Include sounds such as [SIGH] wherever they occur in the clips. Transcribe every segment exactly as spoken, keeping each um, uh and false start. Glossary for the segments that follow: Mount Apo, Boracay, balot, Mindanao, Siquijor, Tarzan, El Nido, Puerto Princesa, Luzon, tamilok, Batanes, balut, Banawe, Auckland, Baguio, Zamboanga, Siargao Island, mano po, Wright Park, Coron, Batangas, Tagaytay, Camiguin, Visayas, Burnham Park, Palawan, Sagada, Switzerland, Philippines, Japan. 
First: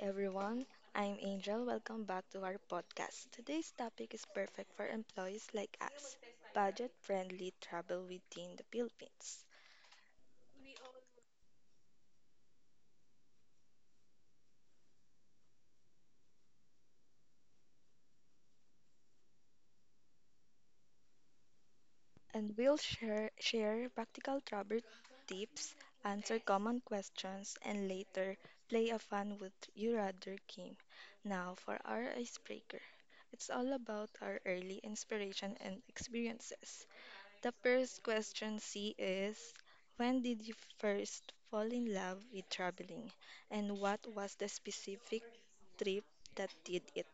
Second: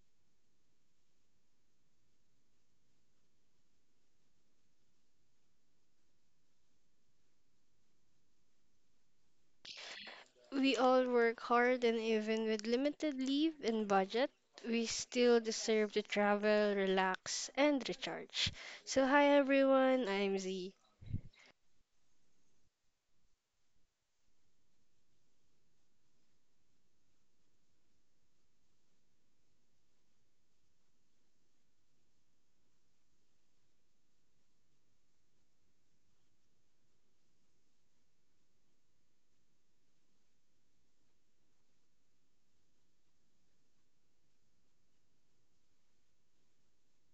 everyone. I'm Angel. Welcome back to our podcast. Today's topic is perfect for employees like us, budget friendly travel within the Philippines. We all work hard, and even with limited leave and budget, we still deserve to travel, relax, and recharge. So, hi everyone, I'm Z. And we'll share, share practical travel tips, answer common questions, and later play a fun Would You Rather game. Now, for our icebreaker, it's all about our early inspiration and experiences. The first question, C, is, when did you first fall in love with traveling? And what was the specific trip that did it?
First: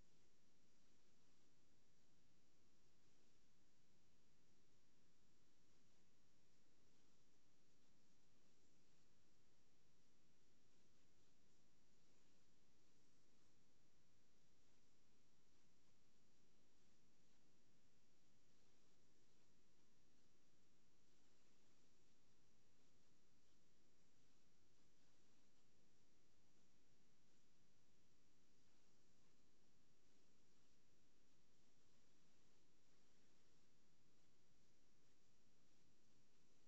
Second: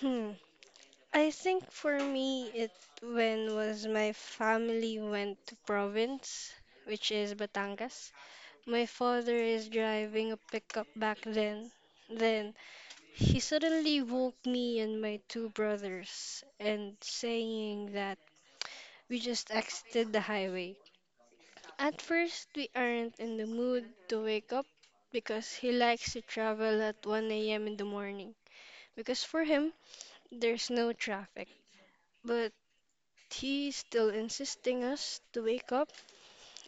Hmm. I think for me, it when was my family went to province, which is Batangas. My father is driving a pickup back then. Then he suddenly woke me and my two brothers and saying that we just exited the highway. At first, we aren't in the mood to wake up because he likes to travel at one a m in the morning. Because for him, there's no traffic. But he's still insisting us to wake up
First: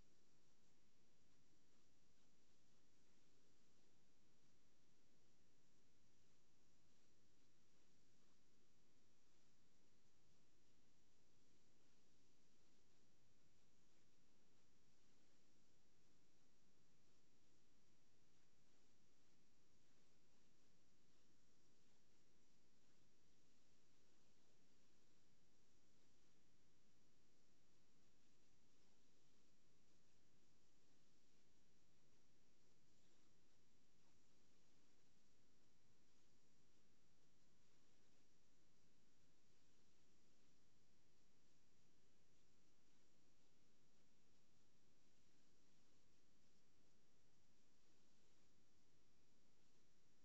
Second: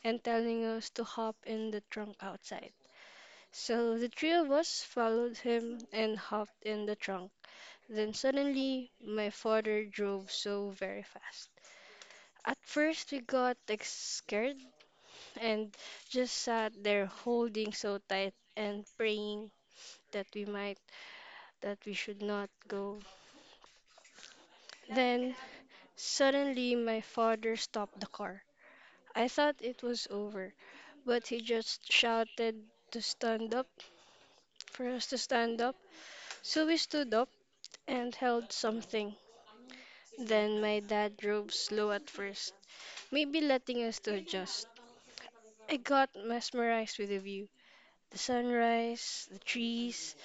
and telling us to hop in the trunk outside. So the three of us followed him and hopped in the trunk. Then suddenly, my father drove so very fast. At first, we got like, scared and just sat there holding so tight and praying that we might, that we should not go. Then suddenly my father stopped the car. I thought it was over, but he just shouted to stand up, for us to stand up. So we stood up and held something. Then my dad drove slow at first, maybe letting us to adjust. I got mesmerized with the view. The sunrise, the trees,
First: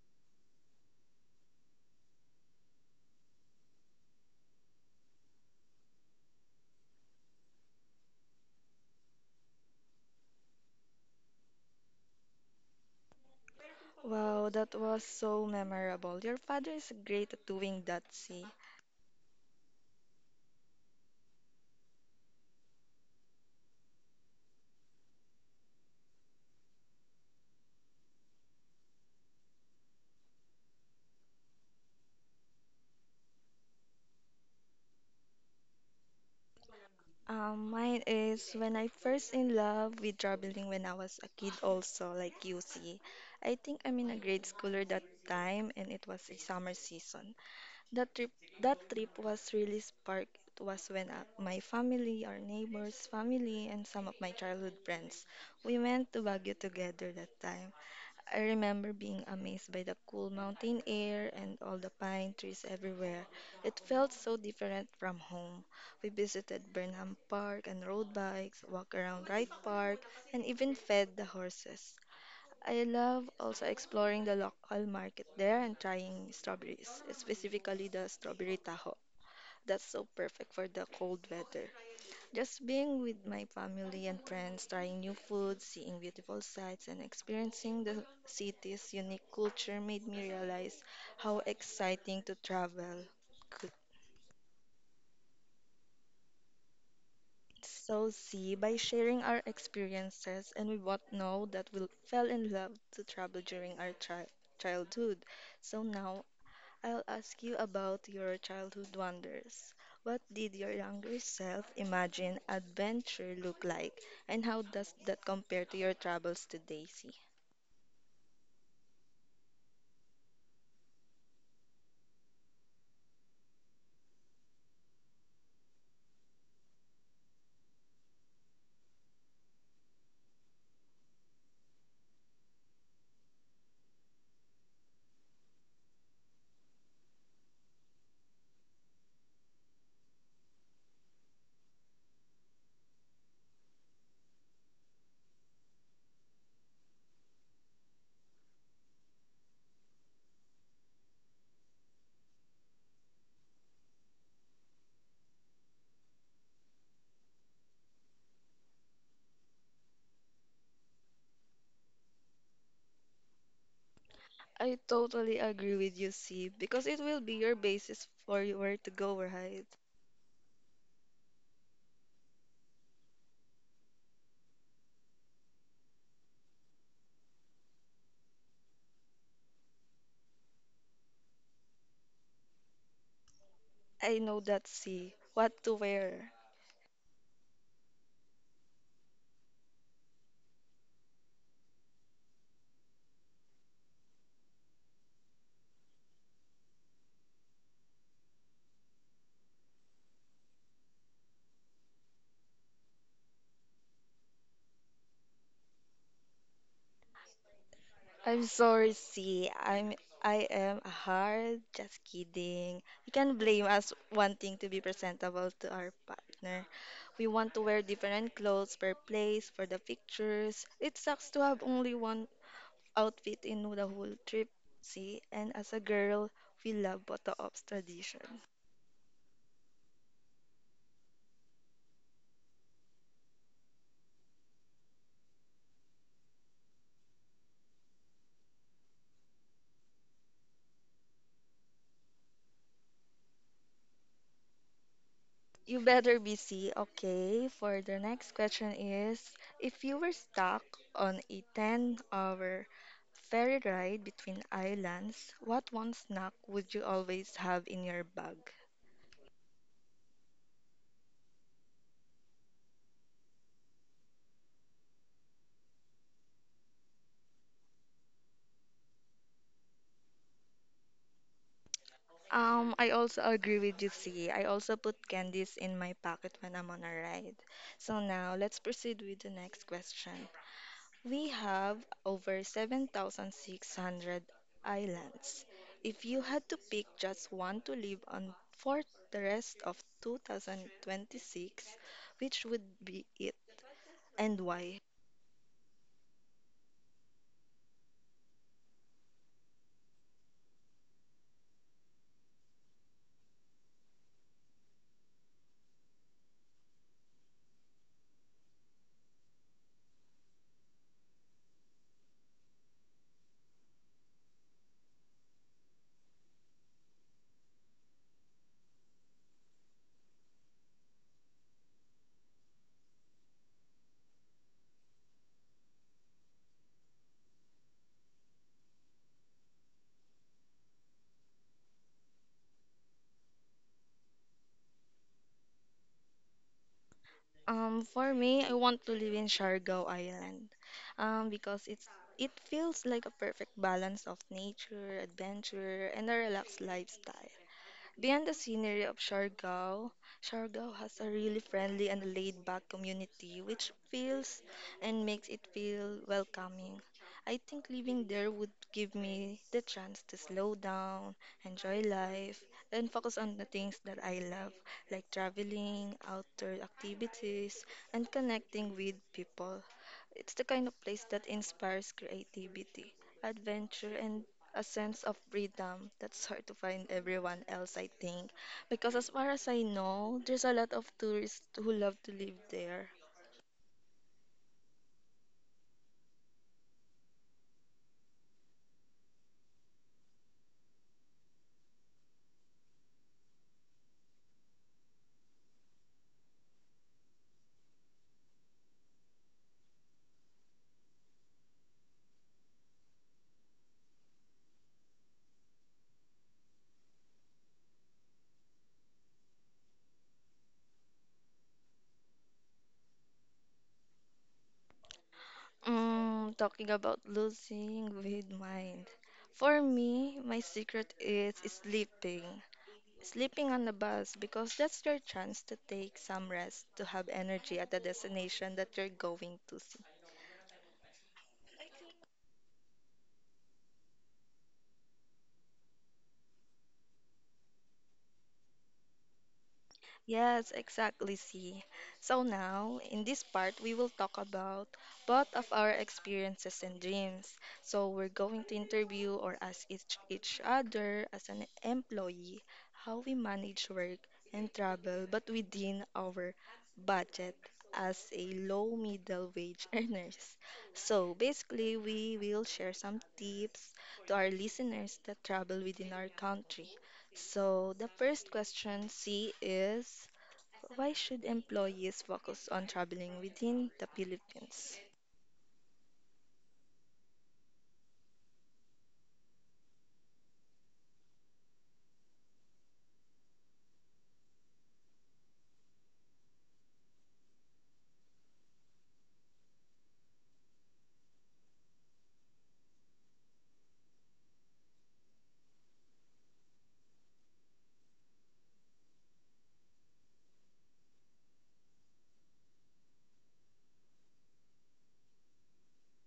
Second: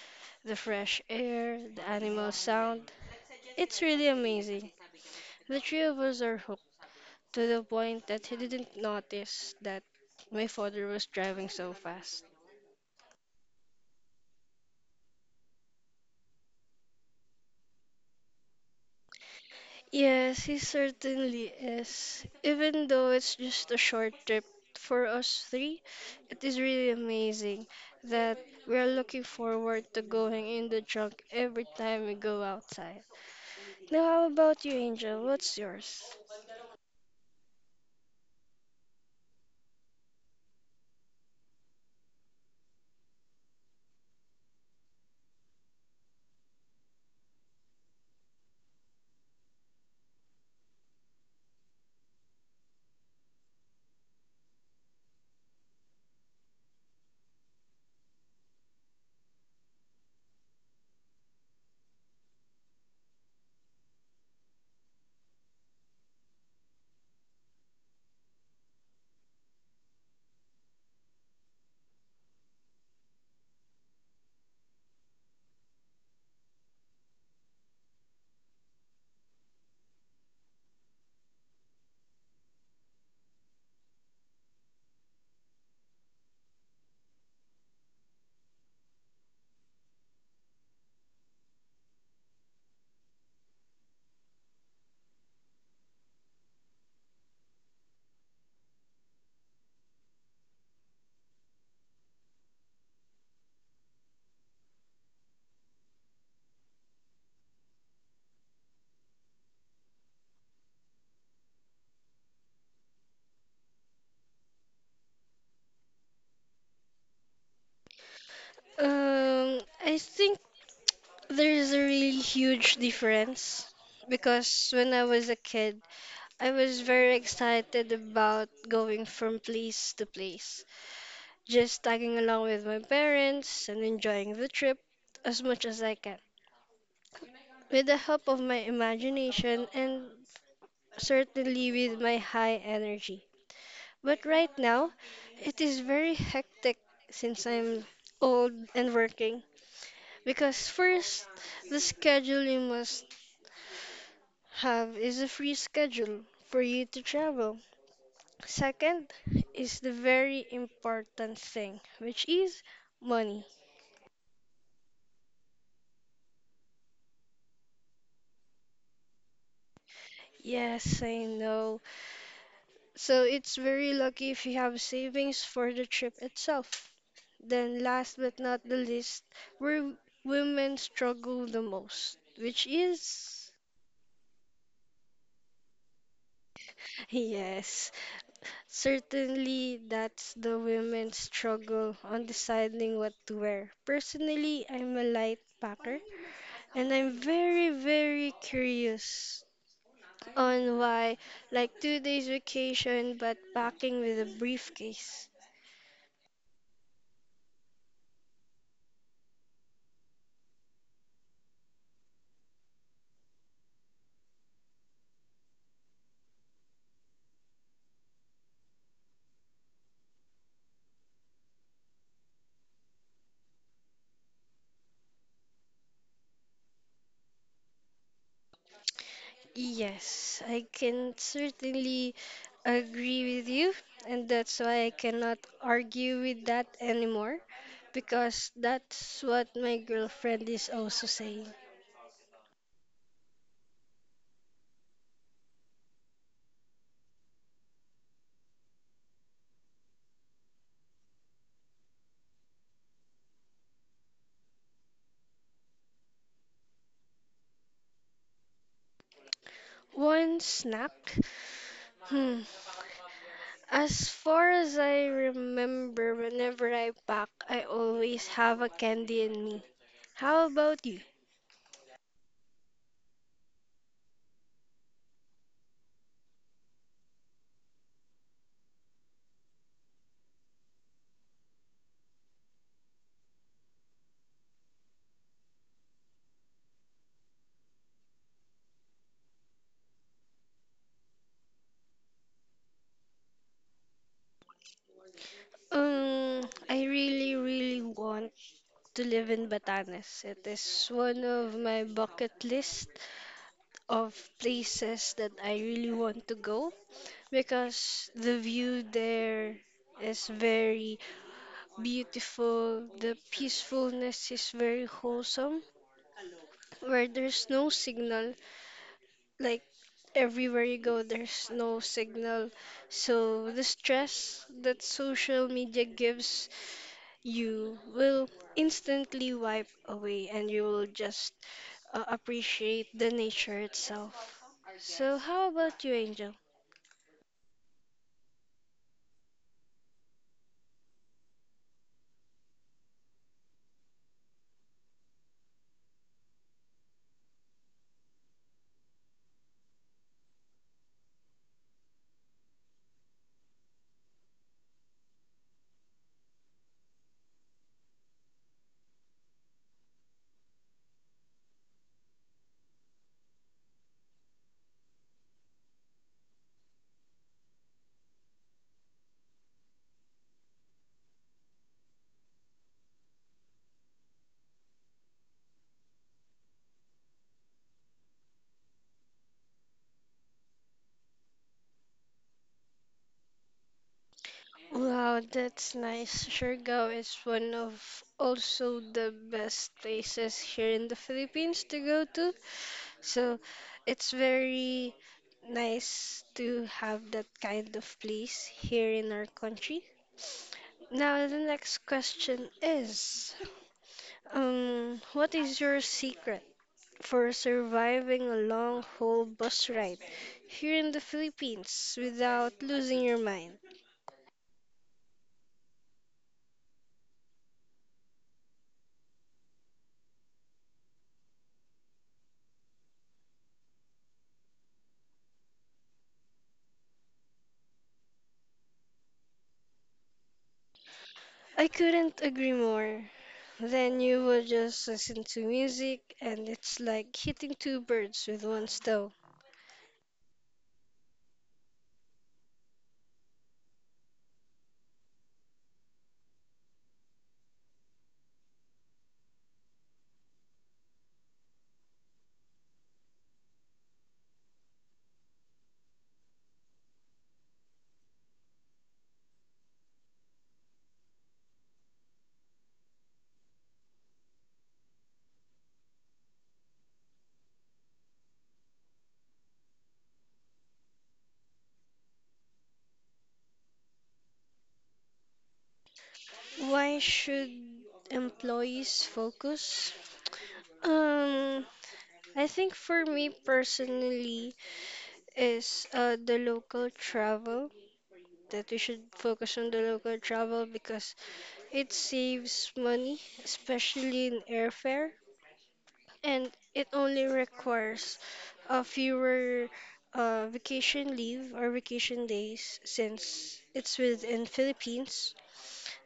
the fresh air, the animal sound, it's really amazing. The three of us are hooked to the point that he didn't notice that my father was driving so fast. Wow, that was so memorable. Your father is great at doing that, see. Yes, he certainly is. Even though it's just a short trip for us three, it is really amazing that we are looking forward to going in the trunk every time we go outside. Now, how about you, Angel? What's yours? Um, mine is when I first in love with traveling when I was a kid also, like you see. I think I'm in a grade schooler that time and it was a summer season. That trip, that trip was really spark. It was when uh, my family, our neighbors' family, and some of my childhood friends, we went to Baguio together that time. I remember being amazed by the cool mountain air and all the pine trees everywhere. It felt so different from home. We visited Burnham Park and rode bikes, walked around Wright Park, and even fed the horses. I love also exploring the local market there and trying strawberries, specifically the strawberry taho. That's so perfect for the cold weather. Just being with my family and friends, trying new food, seeing beautiful sights, and experiencing the city's unique culture made me realize how exciting to travel could so see by sharing our experiences, and we both know that we fell in love to travel during our tri childhood. So now I'll ask you about your childhood wonders. What did your younger self imagine adventure look like, and how does that compare to your travels today, C? Um, I think there's a really huge difference because when I was a kid, I was very excited about going from place to place, just tagging along with my parents and enjoying the trip as much as I can. With the help of my imagination and certainly with my high energy. But right now, it is very hectic since I'm old and working because first, the scheduling must have is a free schedule for you to travel. Second is the very important thing, which is money. I totally agree with you, C, because it will be your basis for where to go, right? Yes, I know. So it's very lucky if you have savings for the trip itself. Then, last but not the least, where women struggle the most, which is I know that, C. What to wear. [LAUGHS] yes, certainly that's the women's struggle on deciding what to wear. Personally, I'm a light packer, and I'm very, very curious on why, like two days vacation, but packing with a briefcase. I'm sorry, C. I'm I am hard. Just kidding. You can blame us wanting to be presentable to our partner. We want to wear different clothes per place for the pictures. It sucks to have only one outfit in the whole trip, see? And as a girl, we love photo ops tradition. Yes, I can certainly agree with you, and that's why I cannot argue with that anymore, because that's what my girlfriend is also saying. You better be, C. Okay, for the next question is, if you were stuck on a ten-hour ferry ride between islands, what one snack would you always have in your bag? One snack? Hmm. As far as I remember, whenever I pack, I always have a candy in me. How about you? Um, I also agree with you, C. I also put candies in my pocket when I'm on a ride. So now let's proceed with the next question. We have over seven thousand six hundred islands. If you had to pick just one to live on for the rest of two thousand twenty-six, which would be it and why? Um, I really, really want to live in Batanes. It is one of my bucket list of places that I really want to go because the view there is very beautiful. The peacefulness is very wholesome, where there's no signal, like everywhere you go there's no signal, so the stress that social media gives you will instantly wipe away and you will just uh, appreciate the nature itself. So how about you, Angel? Um, for me, I want to live in Siargao Island, um, because it's it feels like a perfect balance of nature, adventure, and a relaxed lifestyle. Beyond the scenery of Siargao, Siargao has a really friendly and laid-back community which feels and makes it feel welcoming. I think living there would give me the chance to slow down, enjoy life, and focus on the things that I love, like traveling, outdoor activities, and connecting with people. It's the kind of place that inspires creativity, adventure, and a sense of freedom that's hard to find everyone else, I think. Because as far as I know, there's a lot of tourists who love to live there. Wow, that's nice. Siargao is one of also the best places here in the Philippines to go to. So it's very nice to have that kind of place here in our country. Now, the next question is, um, what is your secret for surviving a long haul bus ride here in the Philippines without losing your mind? Mm, talking about losing with mind. For me, my secret is sleeping. Sleeping on the bus because that's your chance to take some rest to have energy at the destination that you're going to see. I couldn't agree more. Then you would just listen to music and it's like hitting two birds with one stone. Yes, exactly, see. So now, in this part, we will talk about both of our experiences and dreams. So we're going to interview or ask each, each other as an employee, how we manage work and travel but within our budget as a low middle wage [LAUGHS] earners. So basically, we will share some tips to our listeners that travel within our country. So the first question, C, is, why should employees focus on traveling within the Philippines? Why should employees focus? Um, I think for me personally is uh, the local travel that we should focus on the local travel because it saves money, especially in airfare. And it only requires a fewer uh, vacation leave or vacation days since it's within Philippines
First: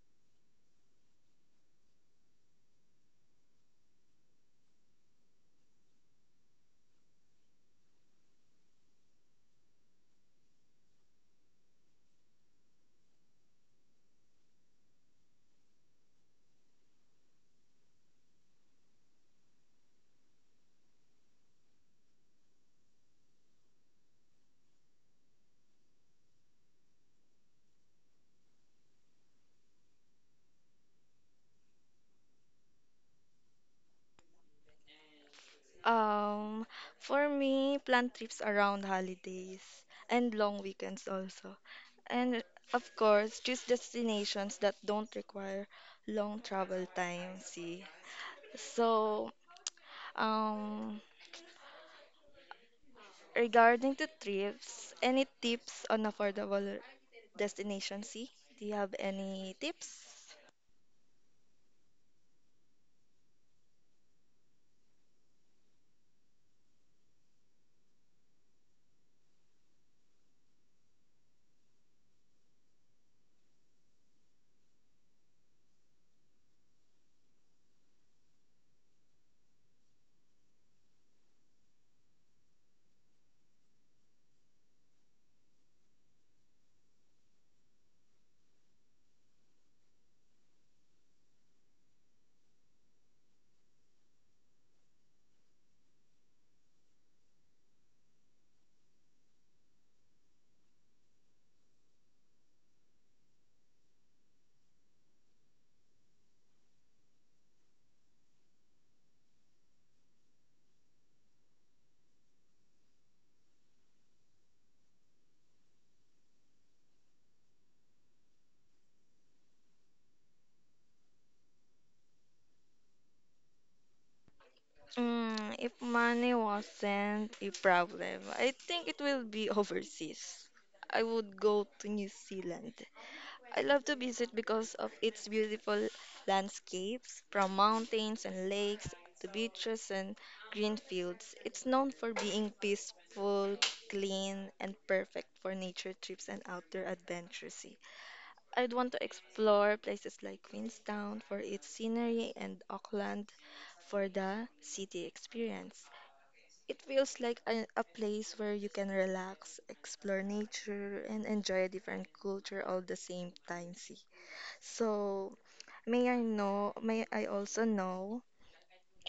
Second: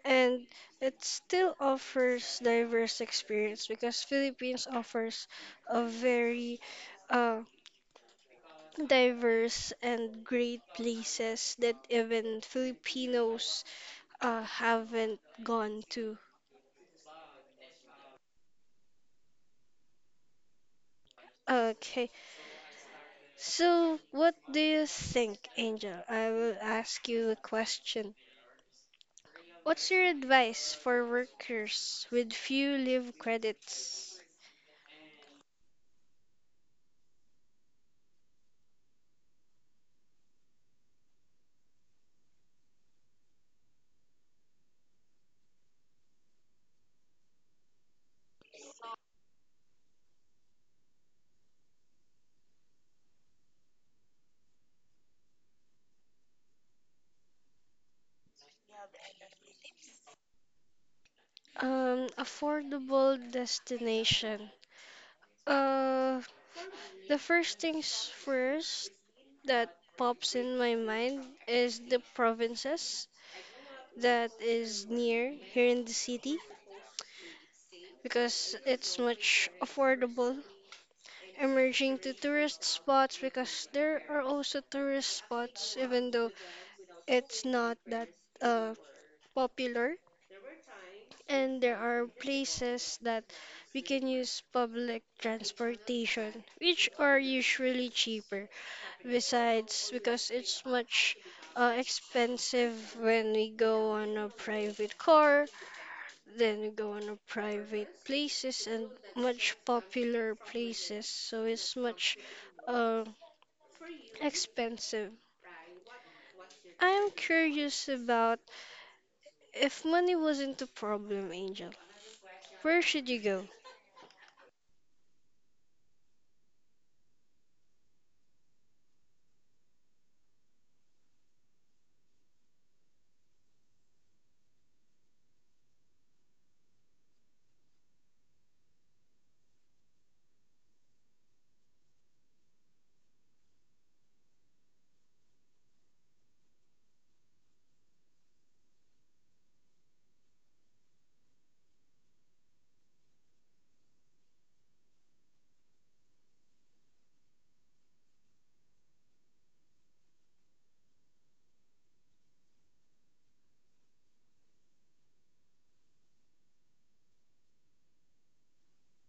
and it still offers diverse experience because Philippines offers a very uh, diverse and great places that even Filipinos uh, haven't gone to. Okay. So, what do you think, Angel? I will ask you a question. What's your advice for workers with few leave credits? Um, for me, plan trips around holidays and long weekends also. And of course, choose destinations that don't require long travel time, see. So, um, regarding the trips, any tips on affordable destination, see? Do you have any tips? Um, affordable destination. Uh, the first things first that pops in my mind is the provinces that is near here in the city because it's much affordable emerging to tourist spots because there are also tourist spots even though it's not that uh, popular, and there are places that we can use public transportation which are usually cheaper besides because it's much uh, expensive when we go on a private car then we go on a private places and much popular places so it's much uh, expensive. I am curious about if money wasn't the problem, Angel. Where should you go? Mm, if money wasn't a problem, I think it will be [LAUGHS] overseas. I would go to New Zealand. I love to visit because of its beautiful landscapes, from mountains and lakes to beaches and green fields. It's known for being peaceful, clean, and perfect for nature trips and outdoor adventures. I'd want to explore places like Queenstown for its scenery and Auckland for the city experience. It feels like a, a place where you can relax, explore nature, and enjoy a different culture all the same time. See, so may I know, may I also know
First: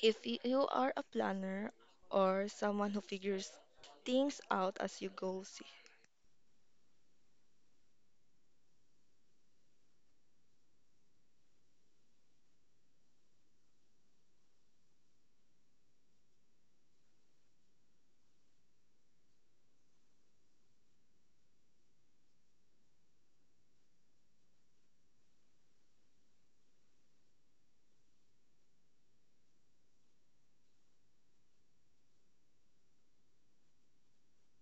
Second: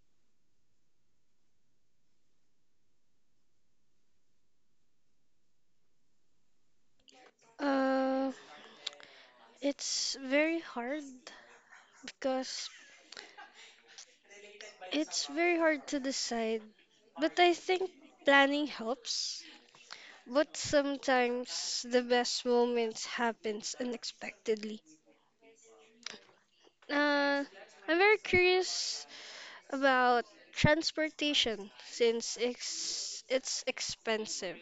if y- you are a planner or someone who figures things out as you go. See. Uh, it's very hard because it's very hard to decide. But I think planning helps. But sometimes the best moments happens unexpectedly. Uh, I'm very curious about transportation, since it's, it's expensive.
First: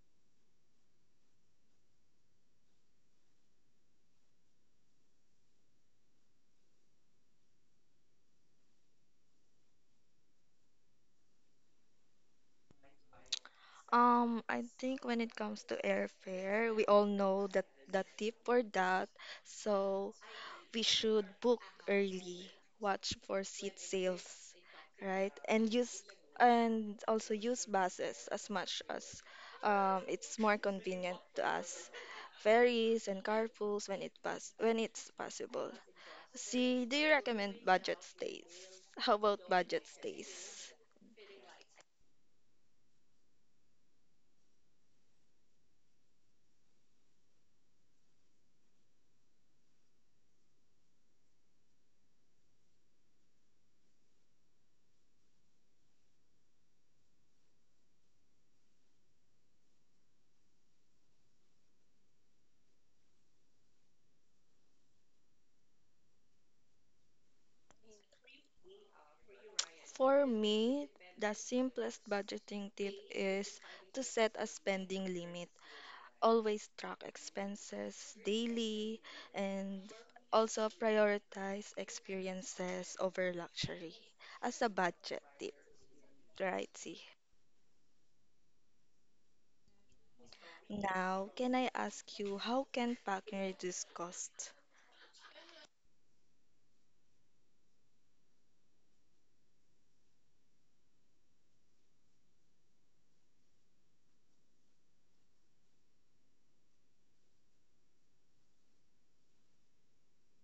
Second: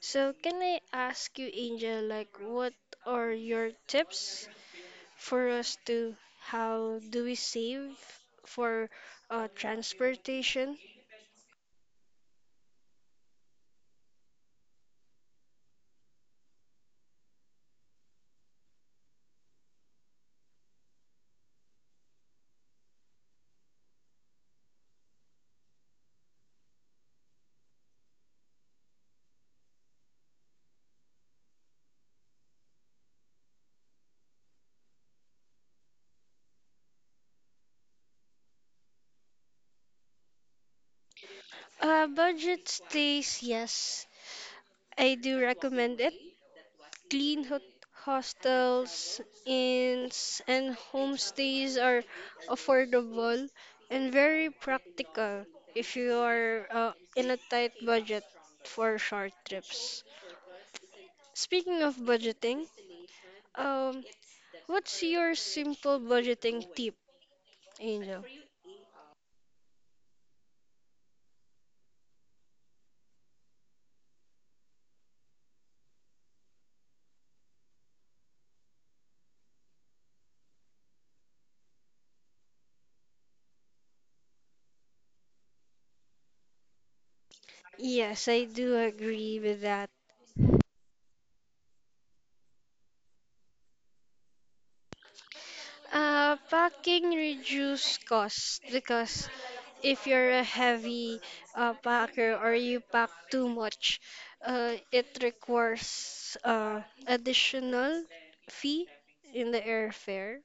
So, can I ask you, Angel, like what are your tips for us to how do we save for uh, transportation? Um, I think when it comes to airfare, we all know that the tip for that, so we should book early, watch for seat sales, right? And use and also use buses as much as um, it's more convenient to us, ferries and carpools when it pass when it's possible. See, do you recommend budget stays? How about budget stays? Uh, budget stays, yes, I do recommend it. Clean hot hostels, inns, and homestays are affordable and very practical if you are uh, in a tight budget for short trips. Speaking of budgeting, um, what's your simple budgeting tip, Angel? For me, the simplest budgeting tip is to set a spending limit. Always track expenses daily and also prioritize experiences over luxury as a budget tip, right? See. Yes, I do agree with that. Now, can I ask you how can packing reduce cost? Uh, packing reduce cost because if you're a heavy uh, packer or you pack too much, uh, it requires uh, additional fee in the airfare.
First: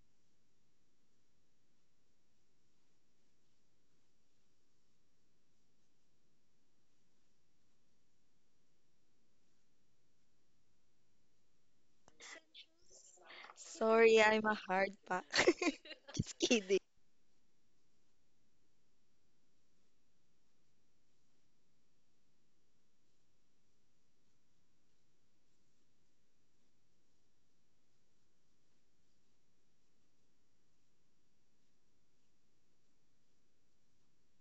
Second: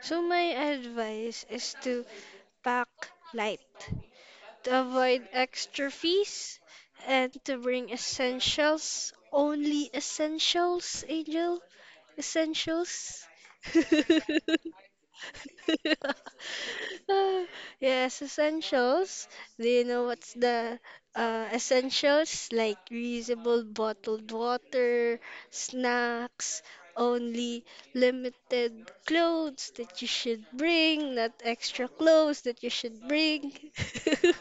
So my advice is to pack light to avoid extra fees and to bring essentials, only essentials, Angel. Essentials. [LAUGHS] [LAUGHS] Sorry, I'm a hard pack. [LAUGHS] Just kidding. Yes, essentials. Do you know what's the uh, essentials? Like reusable bottled water, snacks, only limited clothes that you should bring, not extra clothes that you should bring. [LAUGHS]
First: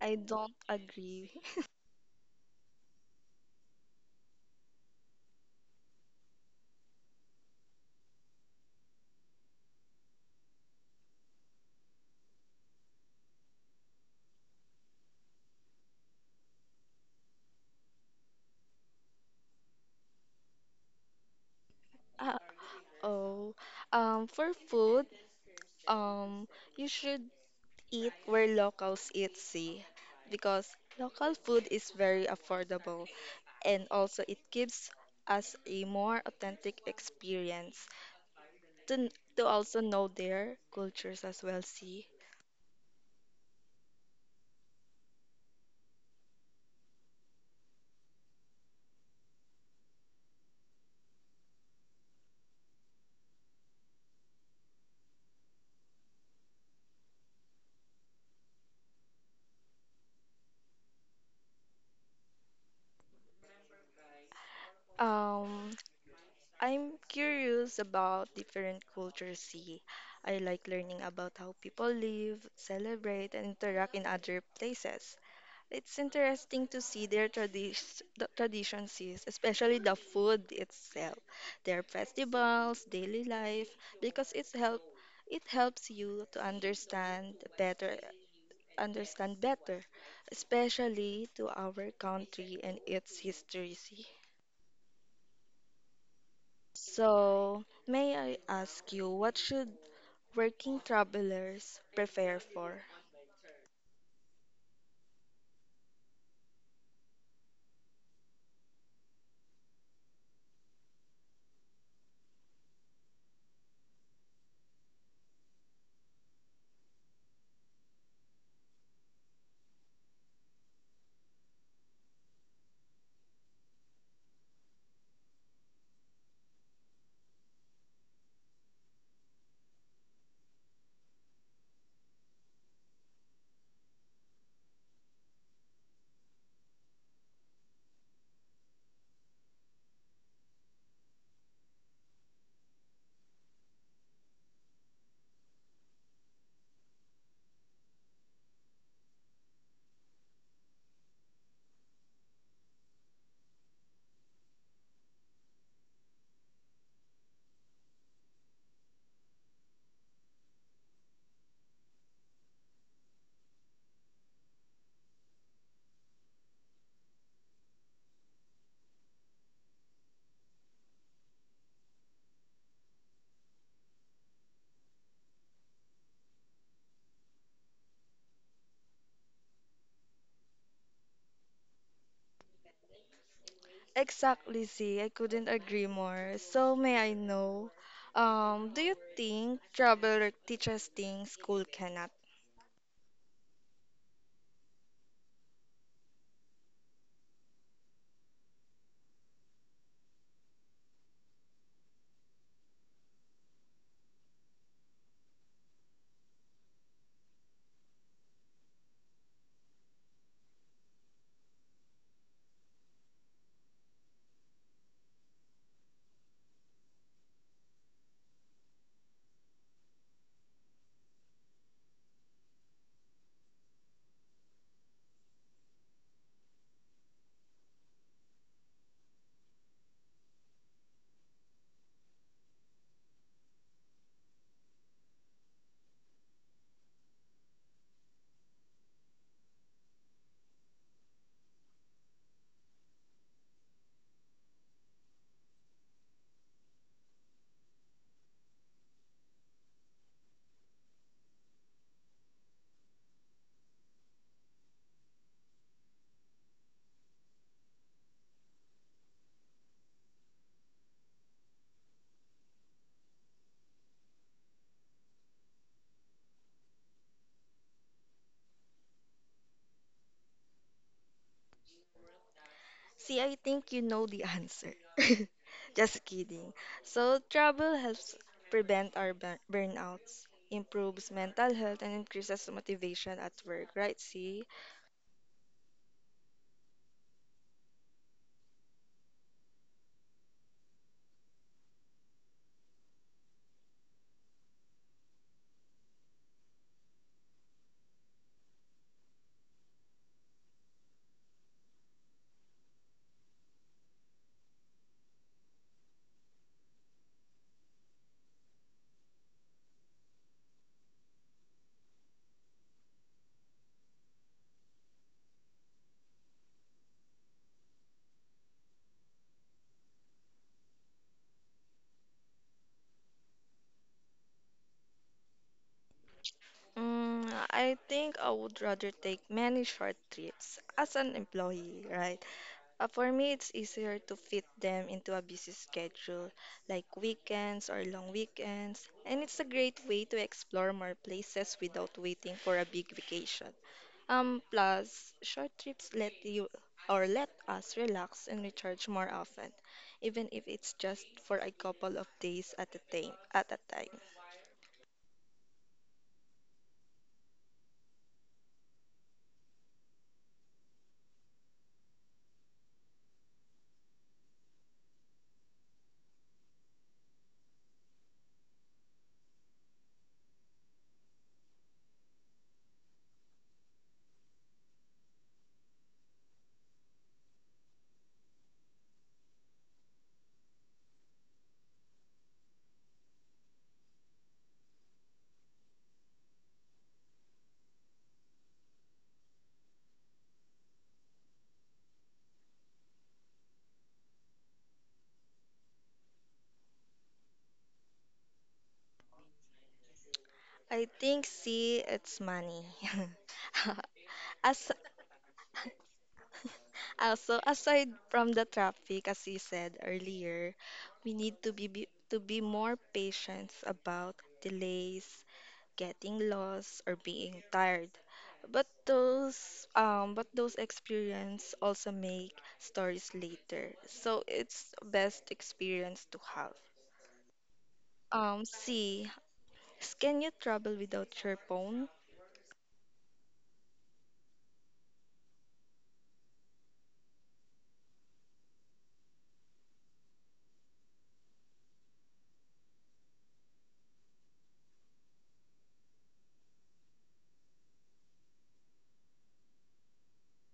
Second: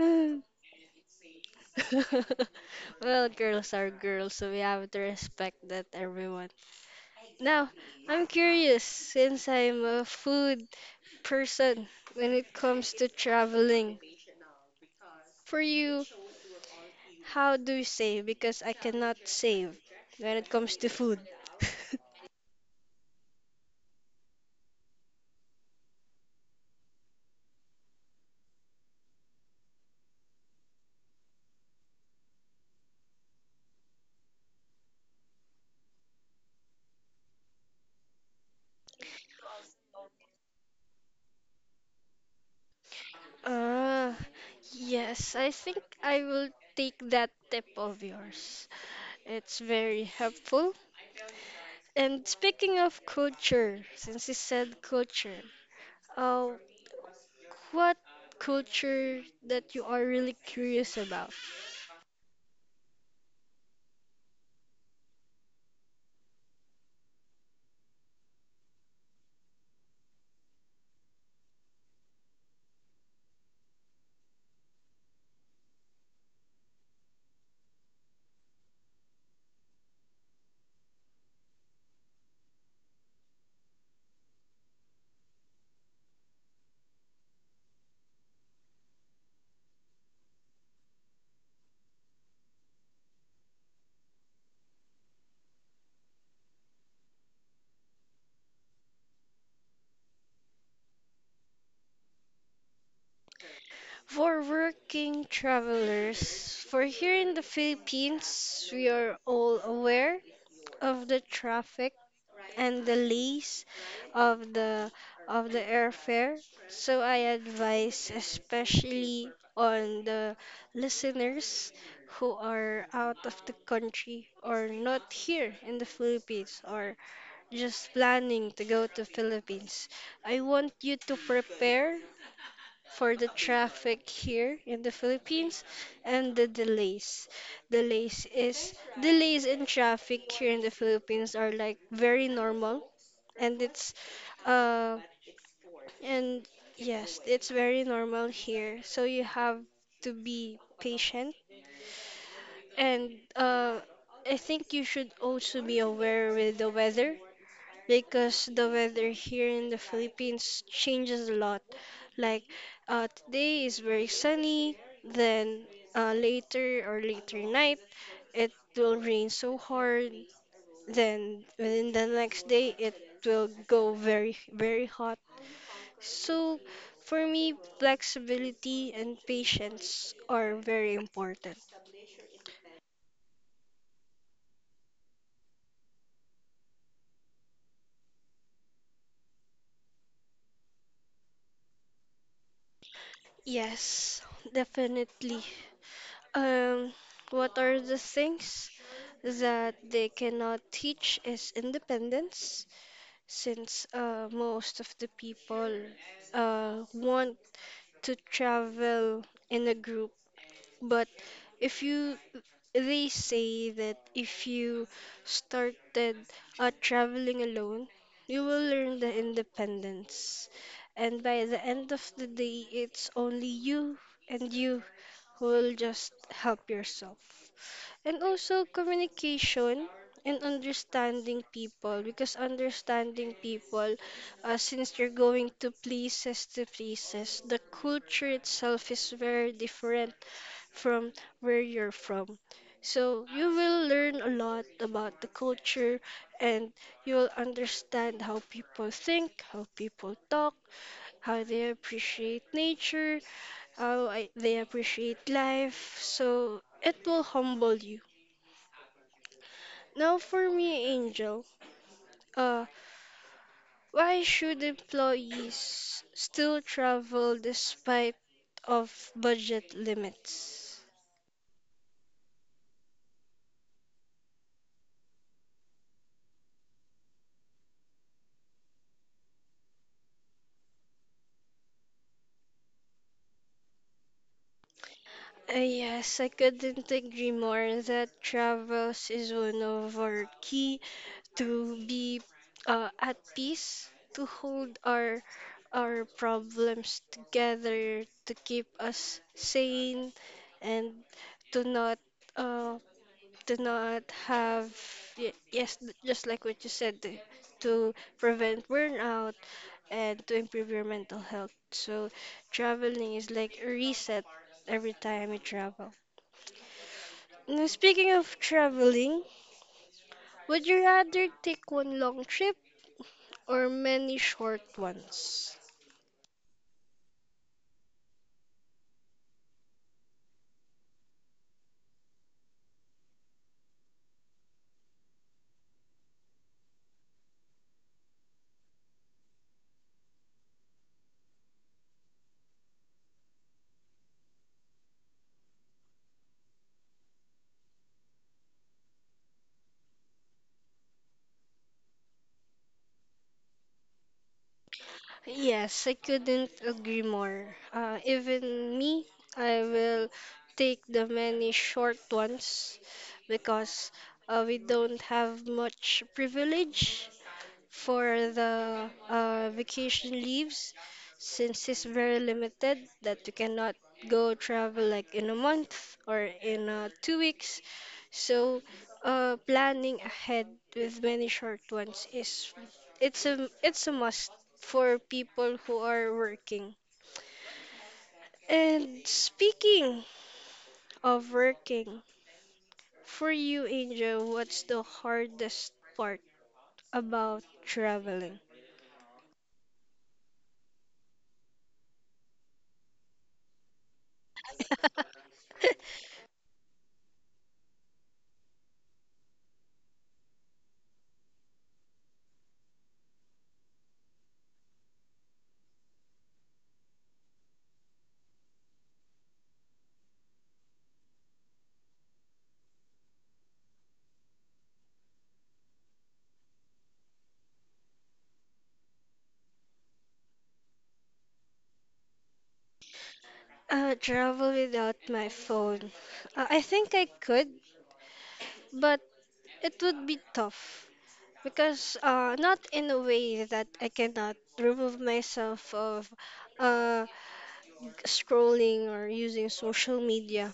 I don't agree. [LAUGHS] Well, girls are girls, so we have to respect that everyone. Now, I'm curious since I'm a food person when it comes to traveling. For you, how do you save? Because I cannot save when it comes to food. [LAUGHS] Uh oh. Um, for food, Um, you should eat where locals eat, see, because local food is very affordable and also it gives us a more authentic experience to, n- to also know their cultures as well, see. Ah, yes, I think I will take that tip of yours. It's very helpful. And speaking of culture, since you said culture, uh, what culture that you are really curious about? Um, I'm curious about different cultures, see. I like learning about how people live, celebrate, and interact in other places. It's interesting to see their tradis- the traditions, is, especially the food itself, their festivals, daily life, because it's help it helps you to understand better, understand better, especially to our country and its history. So, may I ask you, what should working travelers prepare for? For working travelers, for here in the Philippines, we are all aware of the traffic and the delays of the of the airfare. So I advise especially on the listeners who are out of the country or not here in the Philippines or just planning to go to Philippines. I want you to prepare for the traffic here in the Philippines and the delays. Delays is delays in traffic here in the Philippines are like very normal and it's uh and yes, it's very normal here. So you have to be patient and uh I think you should also be aware with the weather because the weather here in the Philippines changes a lot. Like uh, today is very sunny, then uh, later or later night it will rain so hard. Then within the next day it will go very very hot. So for me, flexibility and patience are very important. Exactly, Z. I couldn't agree more. So may I know, um, do you think travel re- teaches things school cannot? Yes, definitely. Um, what are the things that they cannot teach is independence, since uh, most of the people uh, want to travel in a group but if you, they say that if you started uh, traveling alone, you will learn the independence. And by the end of the day, it's only you and you who will just help yourself. And also communication and understanding people because understanding people, uh, since you're going to places to places, the culture itself is very different from where you're from. So you will learn a lot about the culture and you'll understand how people think, how people talk, how they appreciate nature, how I, they appreciate life. So it will humble you. Now for me, Angel, uh, why should employees still travel despite of budget limits? See, I think you know the answer. [LAUGHS] Just kidding. So travel helps prevent our bur- burnouts, improves mental health, and increases motivation at work, right, See. Uh, yes, I couldn't agree more that travels is one of our key to be uh, at peace, to hold our our problems together, to keep us sane, and to not uh, to not have y- yes, just like what you said, to to prevent burnout and to improve your mental health. So traveling is like a reset every time you travel. Now, speaking of traveling, would you rather take one long trip or many short ones? Mm, I think I would rather take many short trips as an employee, right? Uh, for me, it's easier to fit them into a busy schedule, like weekends or long weekends, and it's a great way to explore more places without waiting for a big vacation. Um, plus, short trips let you or let us relax and recharge more often, even if it's just for a couple of days at a time. At a time. Yes, I couldn't agree more. Uh, even me, I will take the many short ones because uh, we don't have much privilege for the uh, vacation leaves since it's very limited that you cannot go travel like in a month or in uh, two weeks so uh, planning ahead with many short ones is it's a it's a must for people who are working. And speaking of working, for you, Angel, what's the hardest part about traveling? I think C, it's money. [LAUGHS] As [LAUGHS] also aside from the traffic, as you said earlier, we need to be, be to be more patient about delays, getting lost, or being tired. But those um but those experience also make stories later. So it's best experience to have. Um, C, can you travel without your phone? Uh, travel without my phone. Uh, I think I could, but it would be tough because uh, not in a way that I cannot remove myself of uh, scrolling or using social media.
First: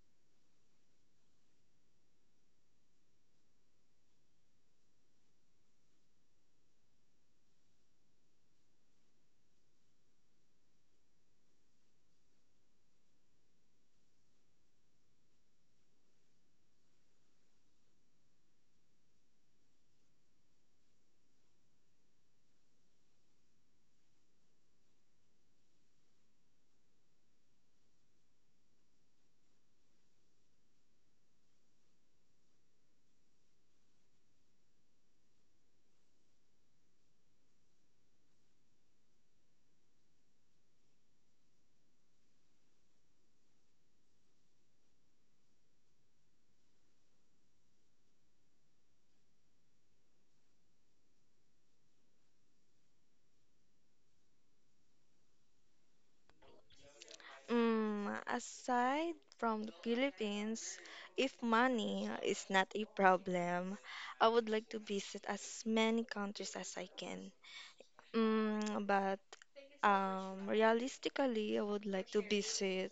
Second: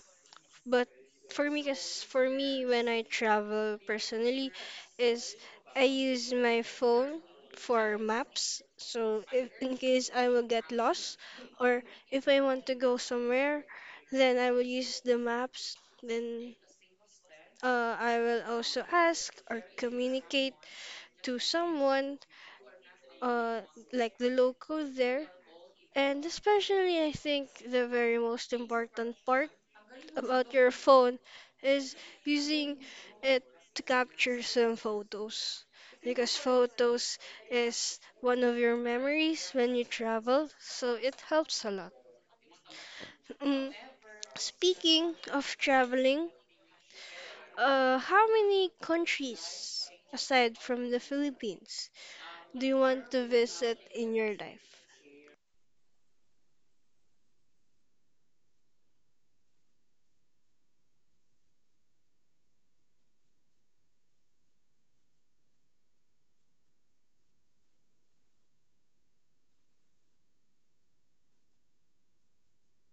But for me, cause for me, when I travel personally, is I use my phone for maps. So if in case I will get lost, or if I want to go somewhere, then I will use the maps. Then uh, I will also ask or communicate to someone, uh, like the local there. And especially, I think the very most important part about your phone is using it to capture some photos because photos is one of your memories when you travel, so it helps a lot. Mm, Speaking of traveling, uh, how many countries aside from the Philippines do you want to visit in your life? Mm, aside from the Philippines, if money is not a problem, I would like to visit as many countries as I can. Mm, but um, realistically, I would like to visit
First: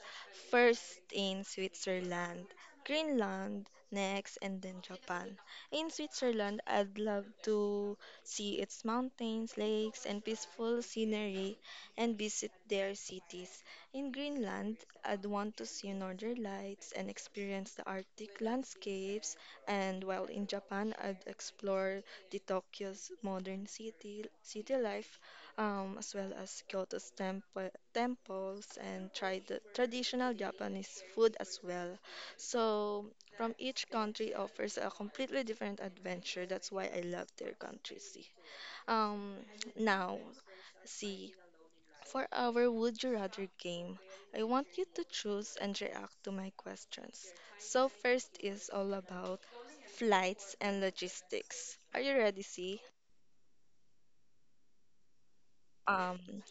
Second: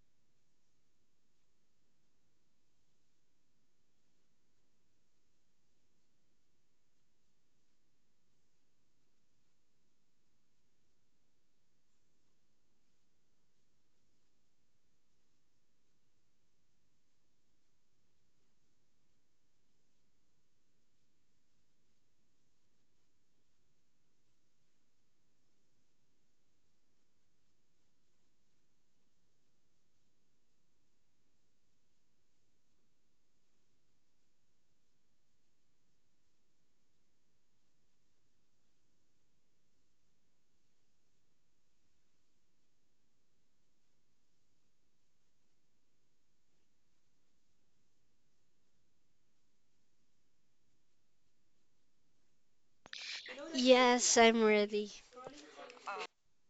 first in Switzerland, Greenland next, and then Japan. In Switzerland, I'd love to see its mountains, lakes, and peaceful scenery, and visit their cities. In Greenland, I'd want to see northern lights and experience the Arctic landscapes, and while in Japan, I'd explore the Tokyo's modern city, city life, um, as well as Kyoto's temple, temples and try the traditional Japanese food as well. So, from each country offers a completely different adventure. That's why I love their countries. See. Um, now, see, for our Would You Rather game, I want you to choose and react to my questions. So, first is all about flights and logistics. Are you ready, C? Yes, I'm ready. Um,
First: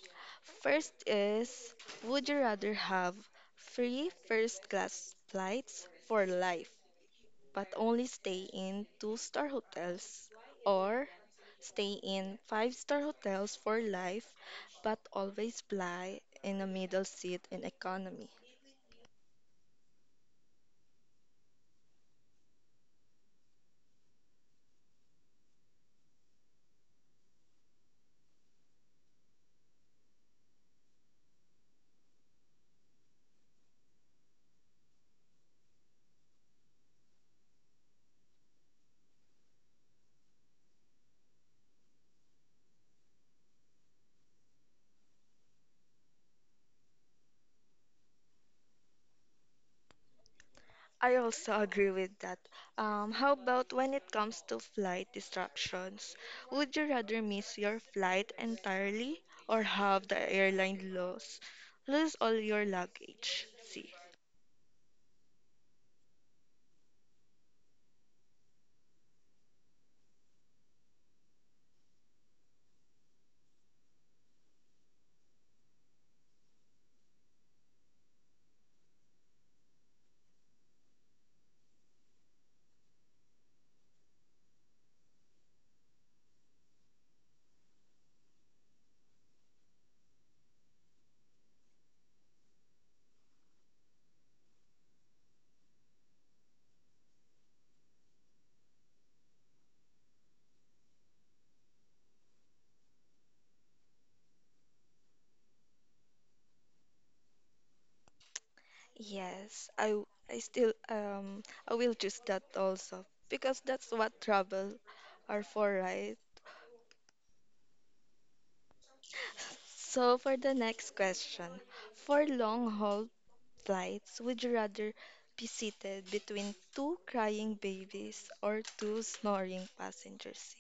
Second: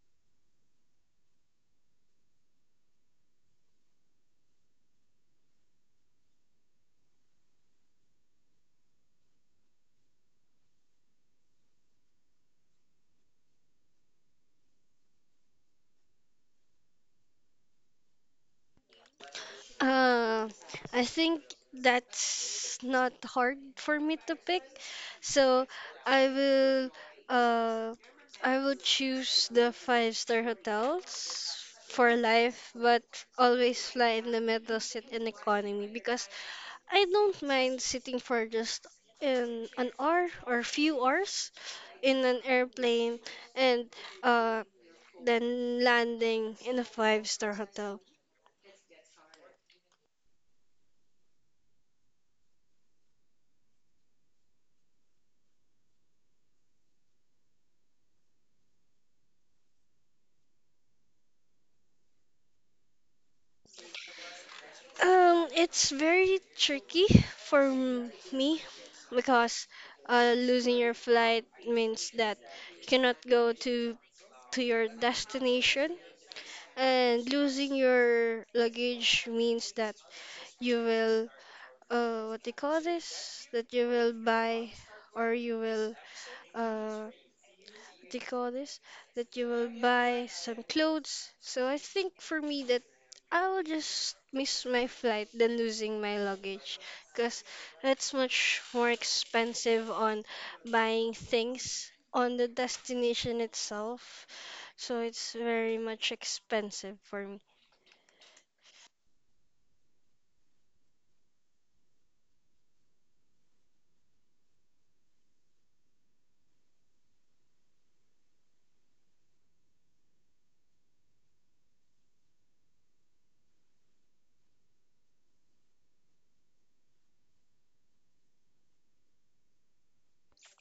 first is, would you rather have free first class flights for life, but only stay in two-star hotels, or stay in five-star hotels for life, but always fly in a middle seat in economy? Uh, I think that's not hard for me to pick. So I will uh I will choose the five star hotels for life, but always fly in the middle sit in economy because I don't mind sitting for just in an hour or few hours in an airplane and uh then landing in a five star hotel. I also agree with that. Um, how about when it comes to flight disruptions? Would you rather miss your flight entirely or have the airline lose lose all your luggage? See. Um, it's very tricky for m- me because uh, losing your flight means that you cannot go to to your destination, and losing your luggage means that you will uh what do you call this? That you will buy or you will uh they call this, that you will buy some clothes. So I think for me that I will just miss my flight than losing my luggage because that's much more expensive on buying things on the destination itself. So it's very much expensive for me. Yes, I w- I still um I will choose that also because that's what travel are for, right? So for the next question, for long haul flights, would you rather be seated between two crying babies or two snoring passengers?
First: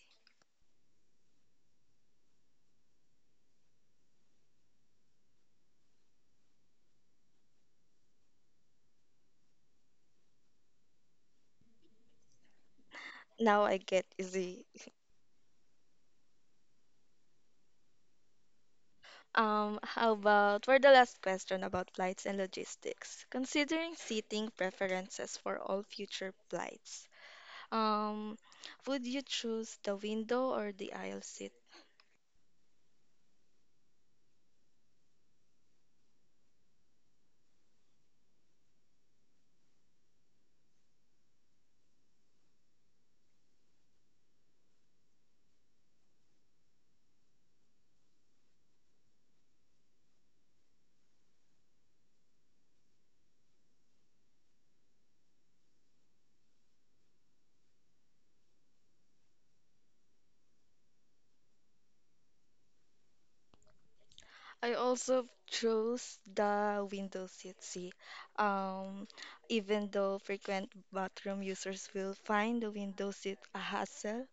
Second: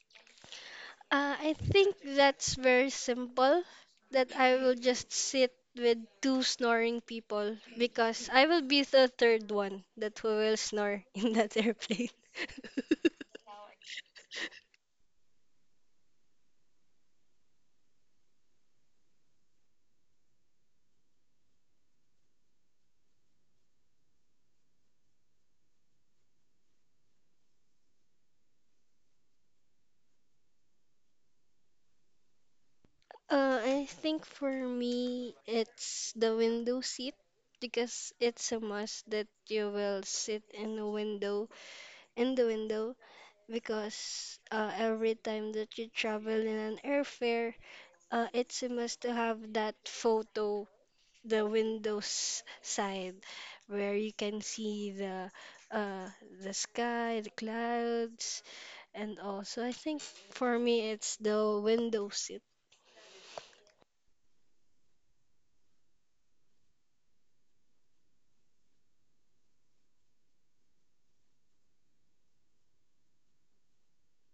Uh, I think that's very simple. That I will just sit with two snoring people because I will be the third one that who will snore [LAUGHS] in that airplane. [LAUGHS] Now I get easy. Um, how about for the last question about flights and logistics? Considering seating preferences for all future flights, um, would you choose the window or the aisle seat? Uh, I think for me, it's the window seat because it's a must that you will sit in the window in the window because uh, every time that you travel in an airfare, uh, it's a must to have that photo the windows side where you can see the uh the sky, the clouds, and also I think for me it's the window seat. I also chose the window seat, C. Um, even though frequent bathroom users will find the window seat a hassle,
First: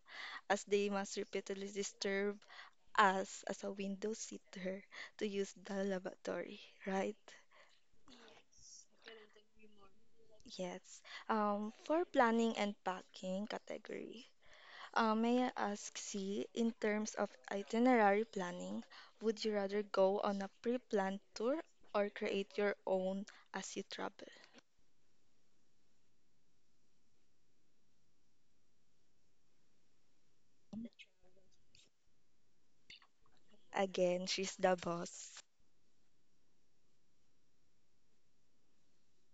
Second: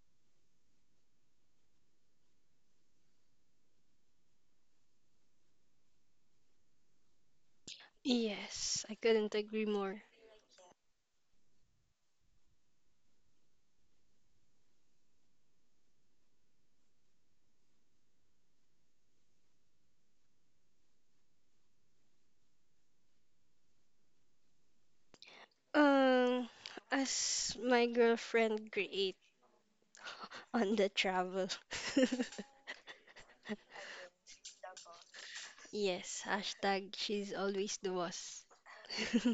as they must repeatedly disturb us as a window sitter to use the lavatory, right? Yes, I couldn't agree more. Yes. Um, for planning and packing category, Uh, may I ask, C, in terms of itinerary planning, would you rather go on a pre-planned tour or create your own as you travel? Um, as my girlfriend create on the travel. [LAUGHS] Again, she's the boss. Yes, hashtag she's always the boss. [LAUGHS]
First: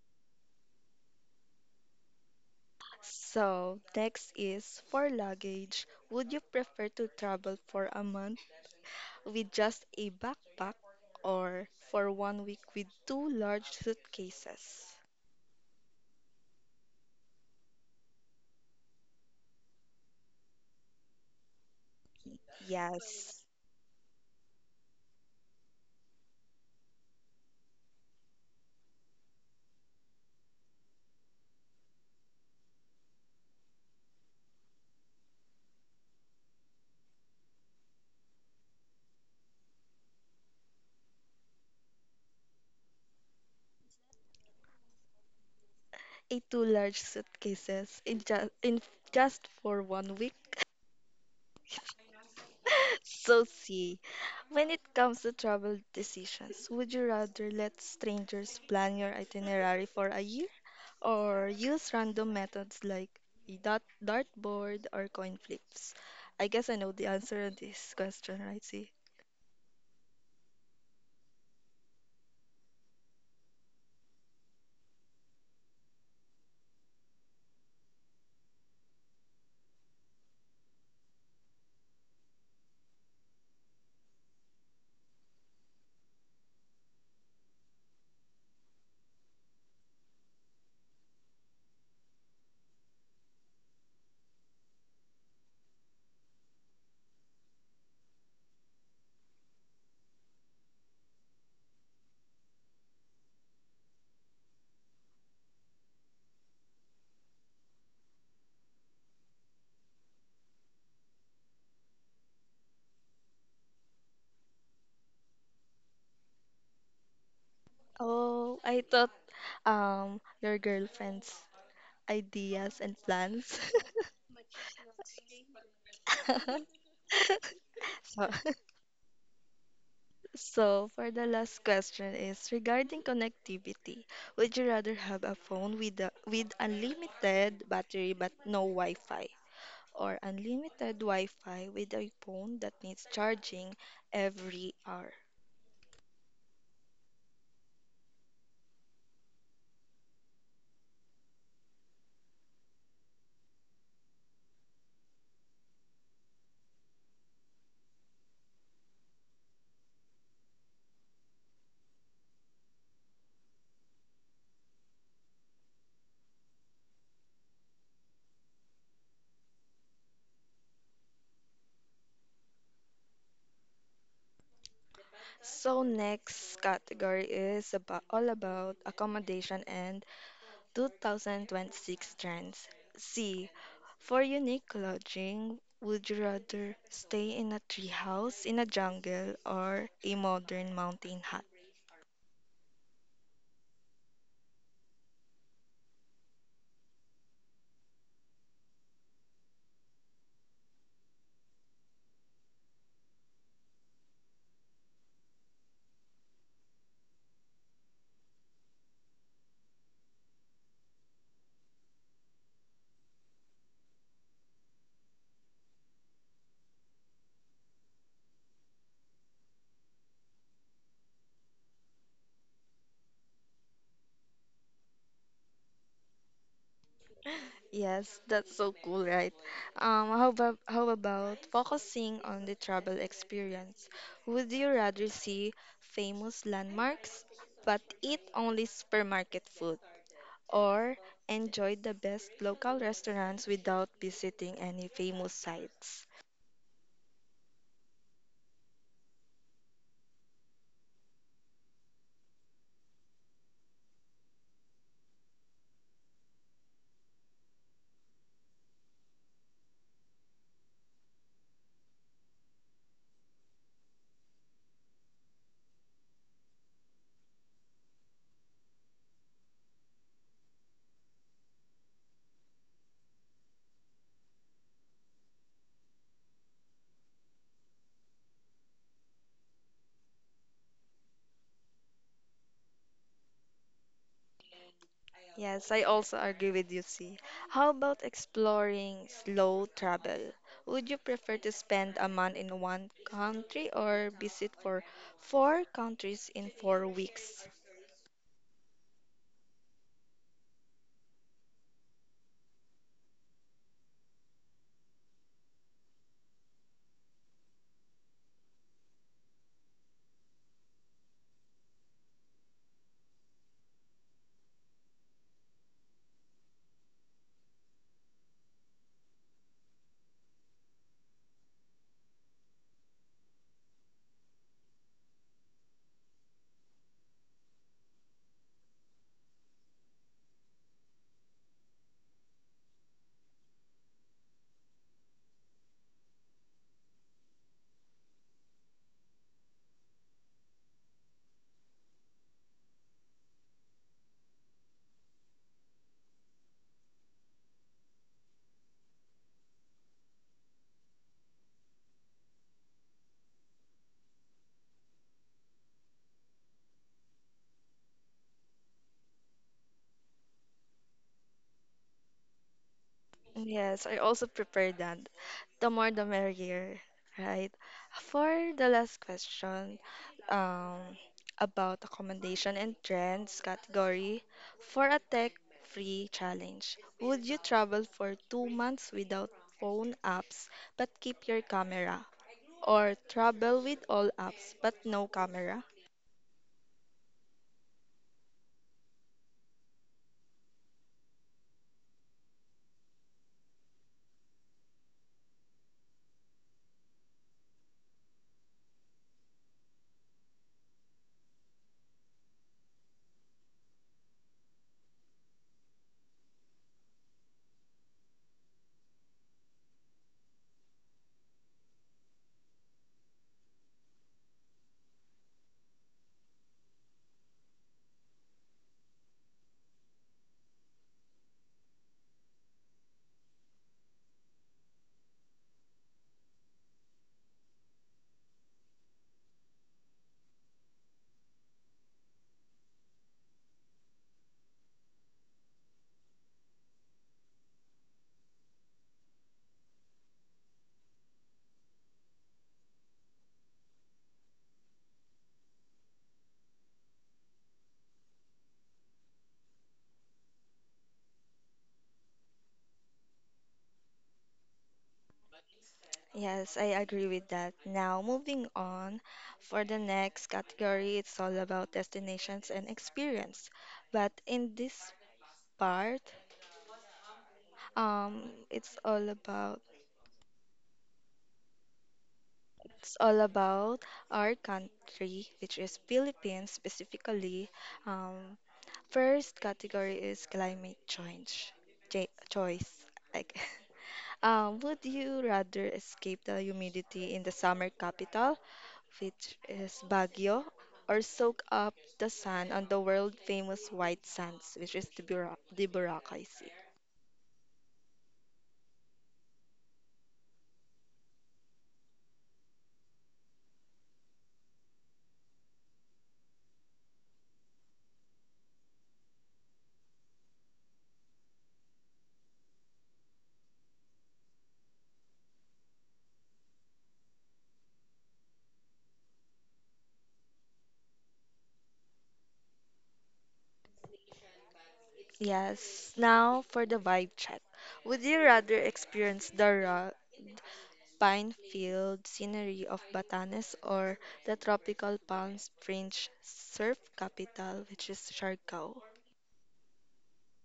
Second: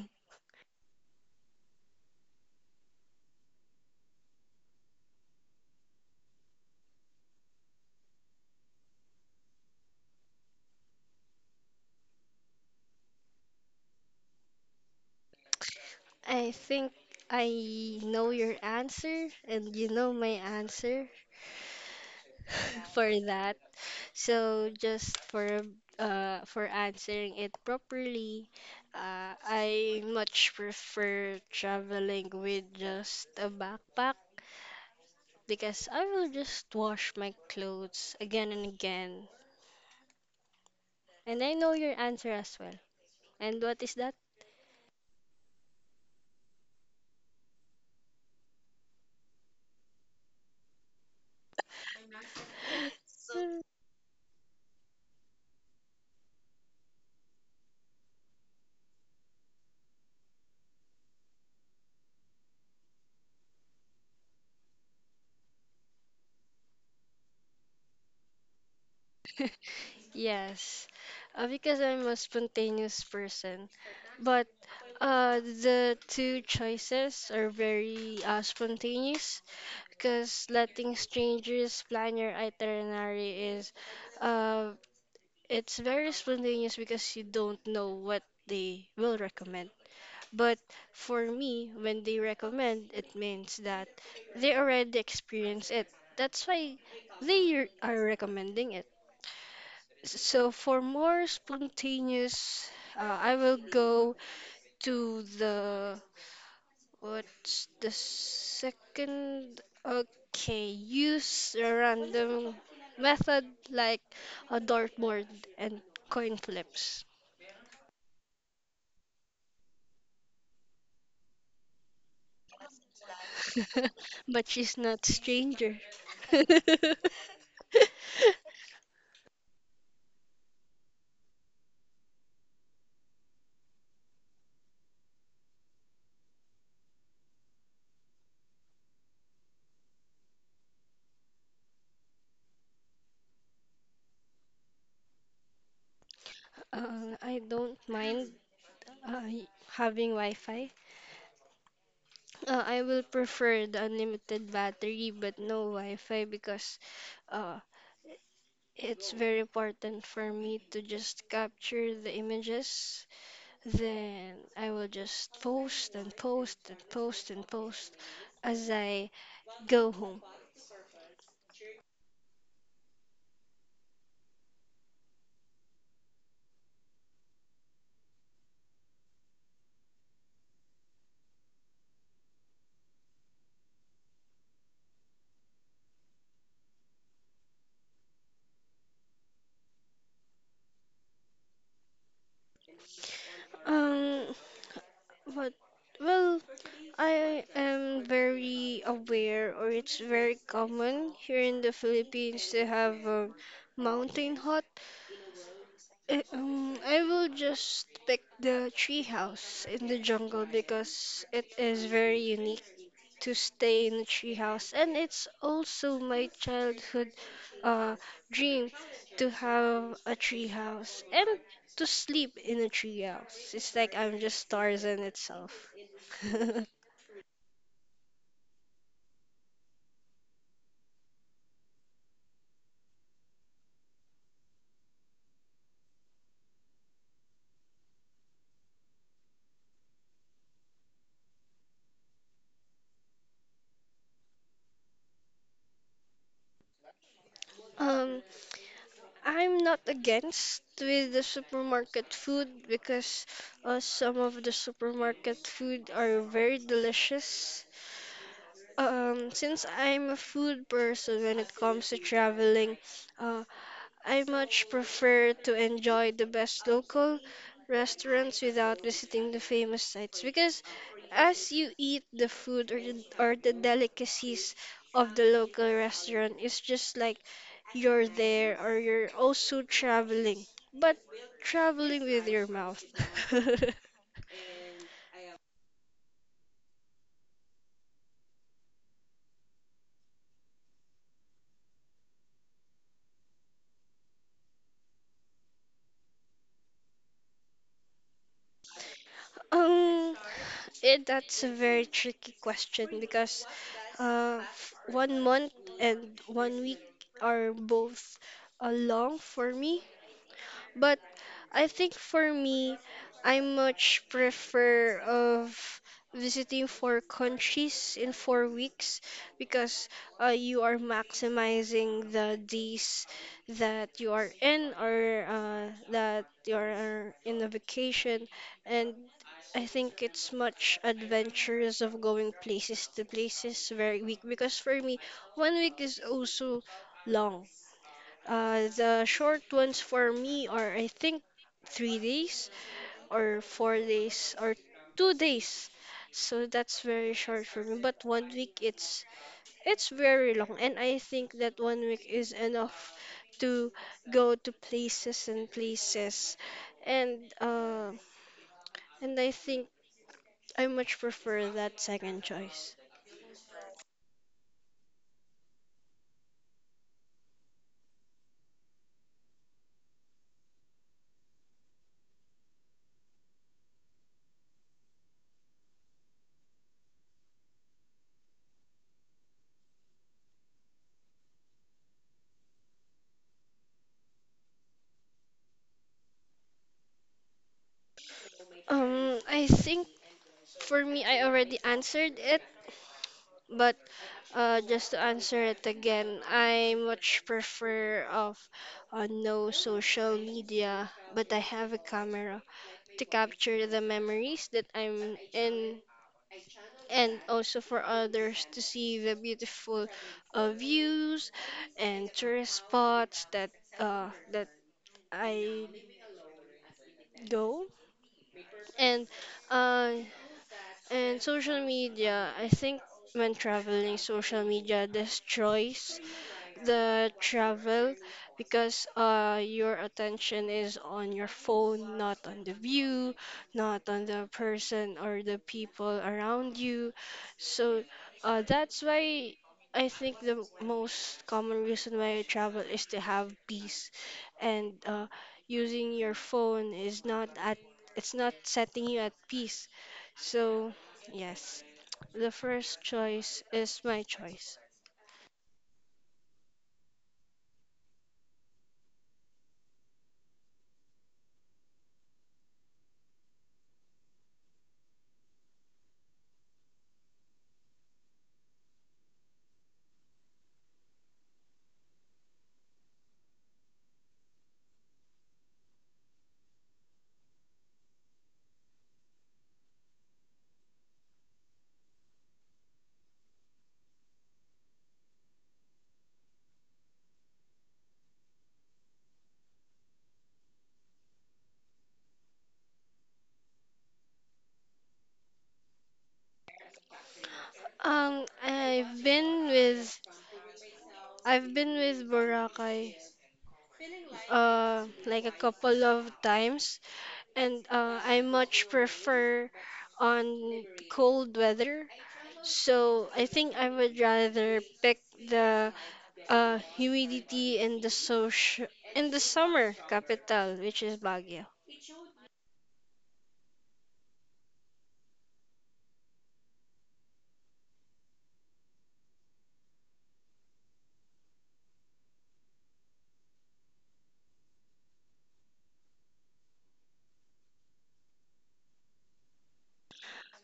So, next is for luggage. Would you prefer to travel for a month with just a backpack or for one week with two large suitcases? I think I know your answer and you know my answer. [LAUGHS] For Yes, that. So just for uh for answering it properly, uh, I much prefer traveling with just a backpack because I will just wash my clothes again and again. And I know your answer as well. And what is that? a two large suitcases in just in just for one week. So, [LAUGHS] see, when it comes to travel decisions, would you rather let strangers plan your itinerary for a year or use random methods like a dart dartboard or coin flips? I guess I know the answer to this question, right? See, Yes, uh, because I'm a spontaneous person. But uh, the two choices are very uh, spontaneous. Because letting strangers plan your itinerary is uh, it's very spontaneous because you don't know what they will recommend, but for me when they recommend it means that they already experience it, that's why they r- are recommending it. So for more spontaneous, uh, I will go to the What's the second? Okay, use a random method like a dartboard and coin flips. oh, I thought um your girlfriend's ideas and plans. [LAUGHS] But she's not stranger. [LAUGHS] [LAUGHS] So, [LAUGHS] so, for the last question is regarding connectivity. Would you rather have a phone with a, with unlimited battery but no Wi-Fi, or unlimited Wi-Fi with a phone that needs charging every hour? Uh, I don't mind uh, having Wi-Fi. Uh, I will prefer the unlimited battery but no Wi-Fi because uh, it's very important for me to just capture the images. Then I will just post and post and post and post as I go home. So, next category is about all about accommodation and twenty twenty-six trends. C. For unique lodging, would you rather stay in a treehouse in a jungle or a modern mountain hut? Um, but well, I am very aware, or it's very common here in the Philippines to have a mountain hut. Eh, um, I will just pick the tree house in the jungle because it is very unique to stay in a treehouse, and it's also my childhood uh, dream to have a treehouse and to sleep in a treehouse. It's like I'm just Tarzan itself. Yes, that's so cool, right? Um, how about how about focusing on the travel experience? Would you rather see famous landmarks but eat only supermarket food, or enjoy the best local restaurants without visiting any famous sites? [LAUGHS] Um, I'm not against with the supermarket food because uh, some of the supermarket food are very delicious. Um, since I'm a food person when it comes to traveling, uh, I much prefer to enjoy the best local restaurants without visiting the famous sites because as you eat the food or the, or the delicacies of the local restaurant, it's just like you're there or you're also traveling, but traveling with your mouth. [LAUGHS] Yes, I also agree with you, C. How about exploring slow travel? Would you prefer to spend a month in one country or visit for four countries in four weeks? Um, it, that's a very tricky question because uh, f- one month and one week are both uh, long for me. But I think for me, I much prefer of visiting four countries in four weeks because uh, you are maximizing the days that you are in or uh, that you are uh, in a vacation, and I think it's much adventurous of going places to places very week because for me, one week is also long. Uh, the short ones for me are, I think, three days or four days or two days. So that's very short for me. But one week, it's it's very long, and I think that one week is enough to go to places and places, and uh, and I think I much prefer that second choice. Yes, I also prepared that. The more the merrier, right? For the last question, um, about accommodation and trends category, for a tech-free challenge, would you travel for two months without phone apps but keep your camera? Or travel with all apps but no camera? Um, I think for me, I already answered it, but Uh, just to answer it again, I much prefer of uh, no social media, but I have a camera to capture the memories that I'm in, and also for others to see the beautiful uh, views and tourist spots that uh, that I go. And uh, and social media, I think when traveling, social media destroys the travel because uh, your attention is on your phone, not on the view, not on the person or the people around you. So uh, that's why I think the most common reason why I travel is to have peace, and uh, using your phone is not at it's not setting you at peace. So yes, the first choice is my choice. Yes, I agree with that. Now, moving on, for the next category, it's all about destinations and experience. But in this part, um, it's all about it's all about our country, which is Philippines specifically. Um, first category is climate change. Ch choice. Like, [LAUGHS] um, would you rather escape the humidity in the summer capital, which is Baguio, or soak up the sun on the world-famous white sands, which is the, Bura- the Boracay Sea? Um, I've been with I've been with Boracay uh like a couple of times and uh, I much prefer on cold weather. So I think I would rather pick the uh humidity in the social in the summer capital which is Baguio. Yes, now for the vibe check. Would you rather experience the raw pine-filled scenery of Batanes, or the tropical palm fringe surf capital, which is Siargao?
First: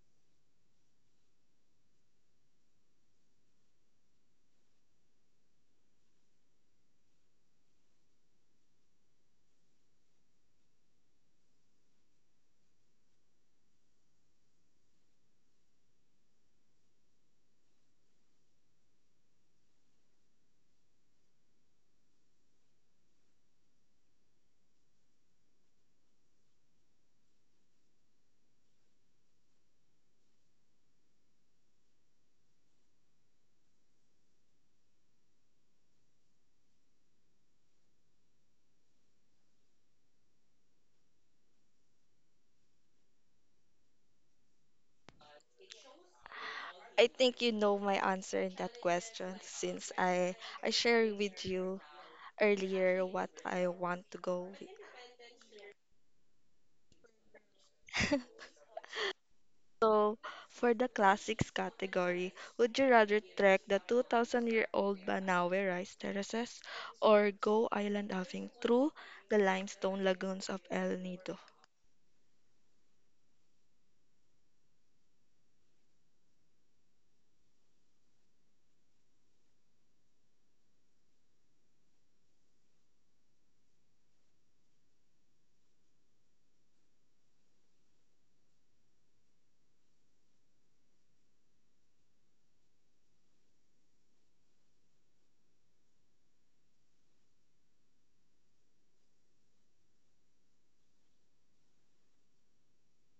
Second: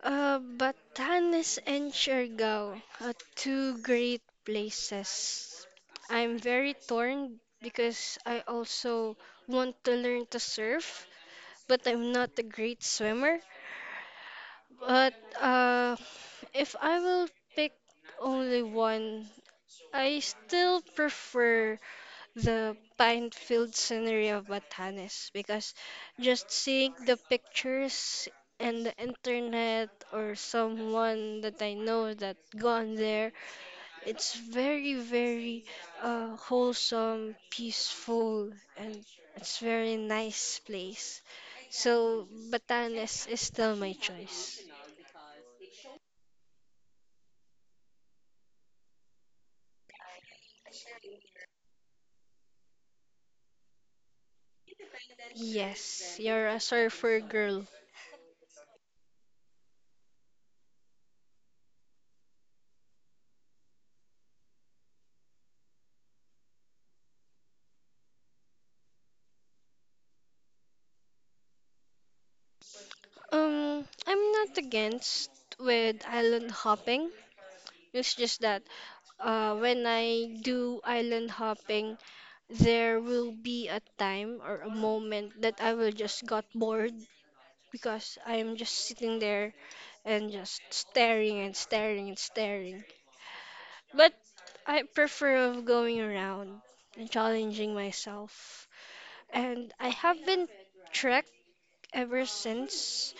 Uh, Batanes and Siargao are two great places. I'm very torn because I also want to learn to surf, but I'm not a great swimmer. But uh, if I will pick only one, I still prefer the pine-filled scenery of Batanes because just seeing the pictures and the internet or someone that I know that gone there, it's very, very uh, wholesome, peaceful, and it's very nice place. So Batanes is still my choice. I think you know my answer in that question since I I shared with you earlier what I want to go with. Yes, you're a surfer girl. [LAUGHS] So, for the classics category, would you rather trek the two thousand-year-old Banawe rice terraces or go island hopping through the limestone lagoons of El Nido? Um, I'm not against with island hopping. It's just that Uh, when I do island hopping, there will be a time or a moment that I will just got bored because I'm just sitting there and just staring and staring and staring. But I prefer of going around and challenging myself. And I have been trekked ever since,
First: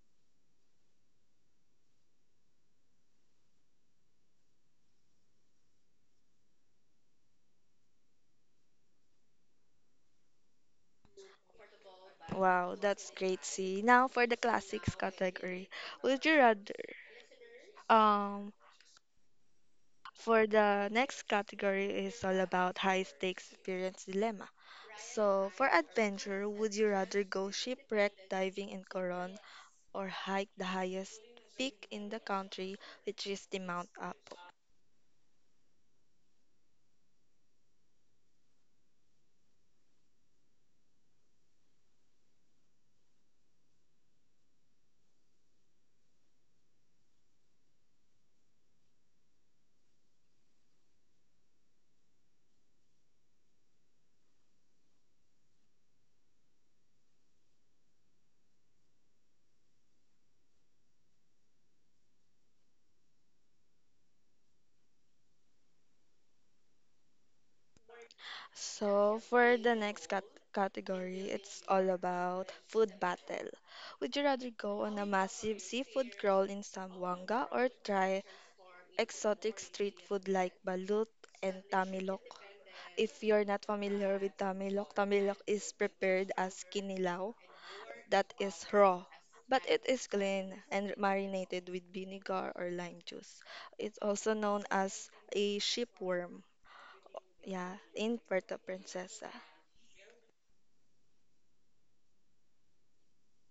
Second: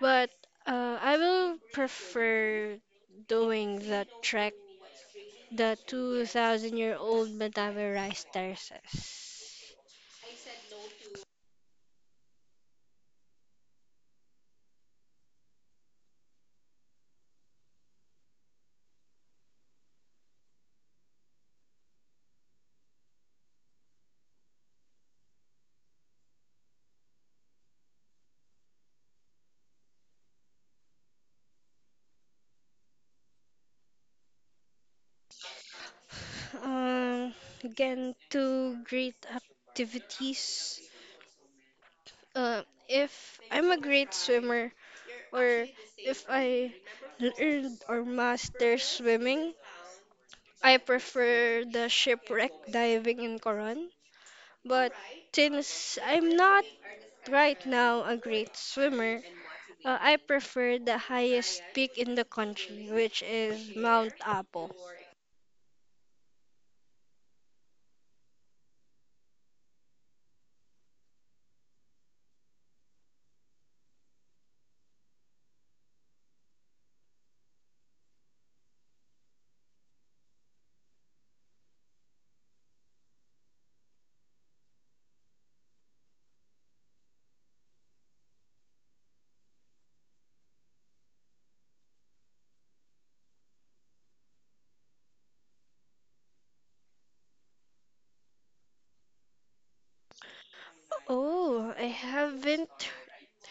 but uh, I will prefer doing the trek the two thousand year old metaverized terraces. Wow, that's great, see. Now for the classics category, would you rather um for the next category is all about high stakes experience dilemma. So, for adventure, would you rather go shipwreck diving in Coron or hike the highest peak in the country, which is the Mount Apo? Um, again, two great activities. Uh, if I'm a great swimmer or if I learned or master swimming, I prefer the shipwreck diving in Coron. But since I'm not right now a great swimmer, uh, I prefer the highest peak in the country, which is Mount Apo. So, for the next cat- category, it's all about food battle. Would you rather go on a massive seafood crawl in Sambuanga, or try exotic street food like balut and tamilok? If you're not familiar with tamilok, tamilok is prepared as kinilaw that is raw, but it is clean and marinated with vinegar or lime juice. It's also known as a sheepworm. Yeah, in Puerto Princesa. Oh, I haven't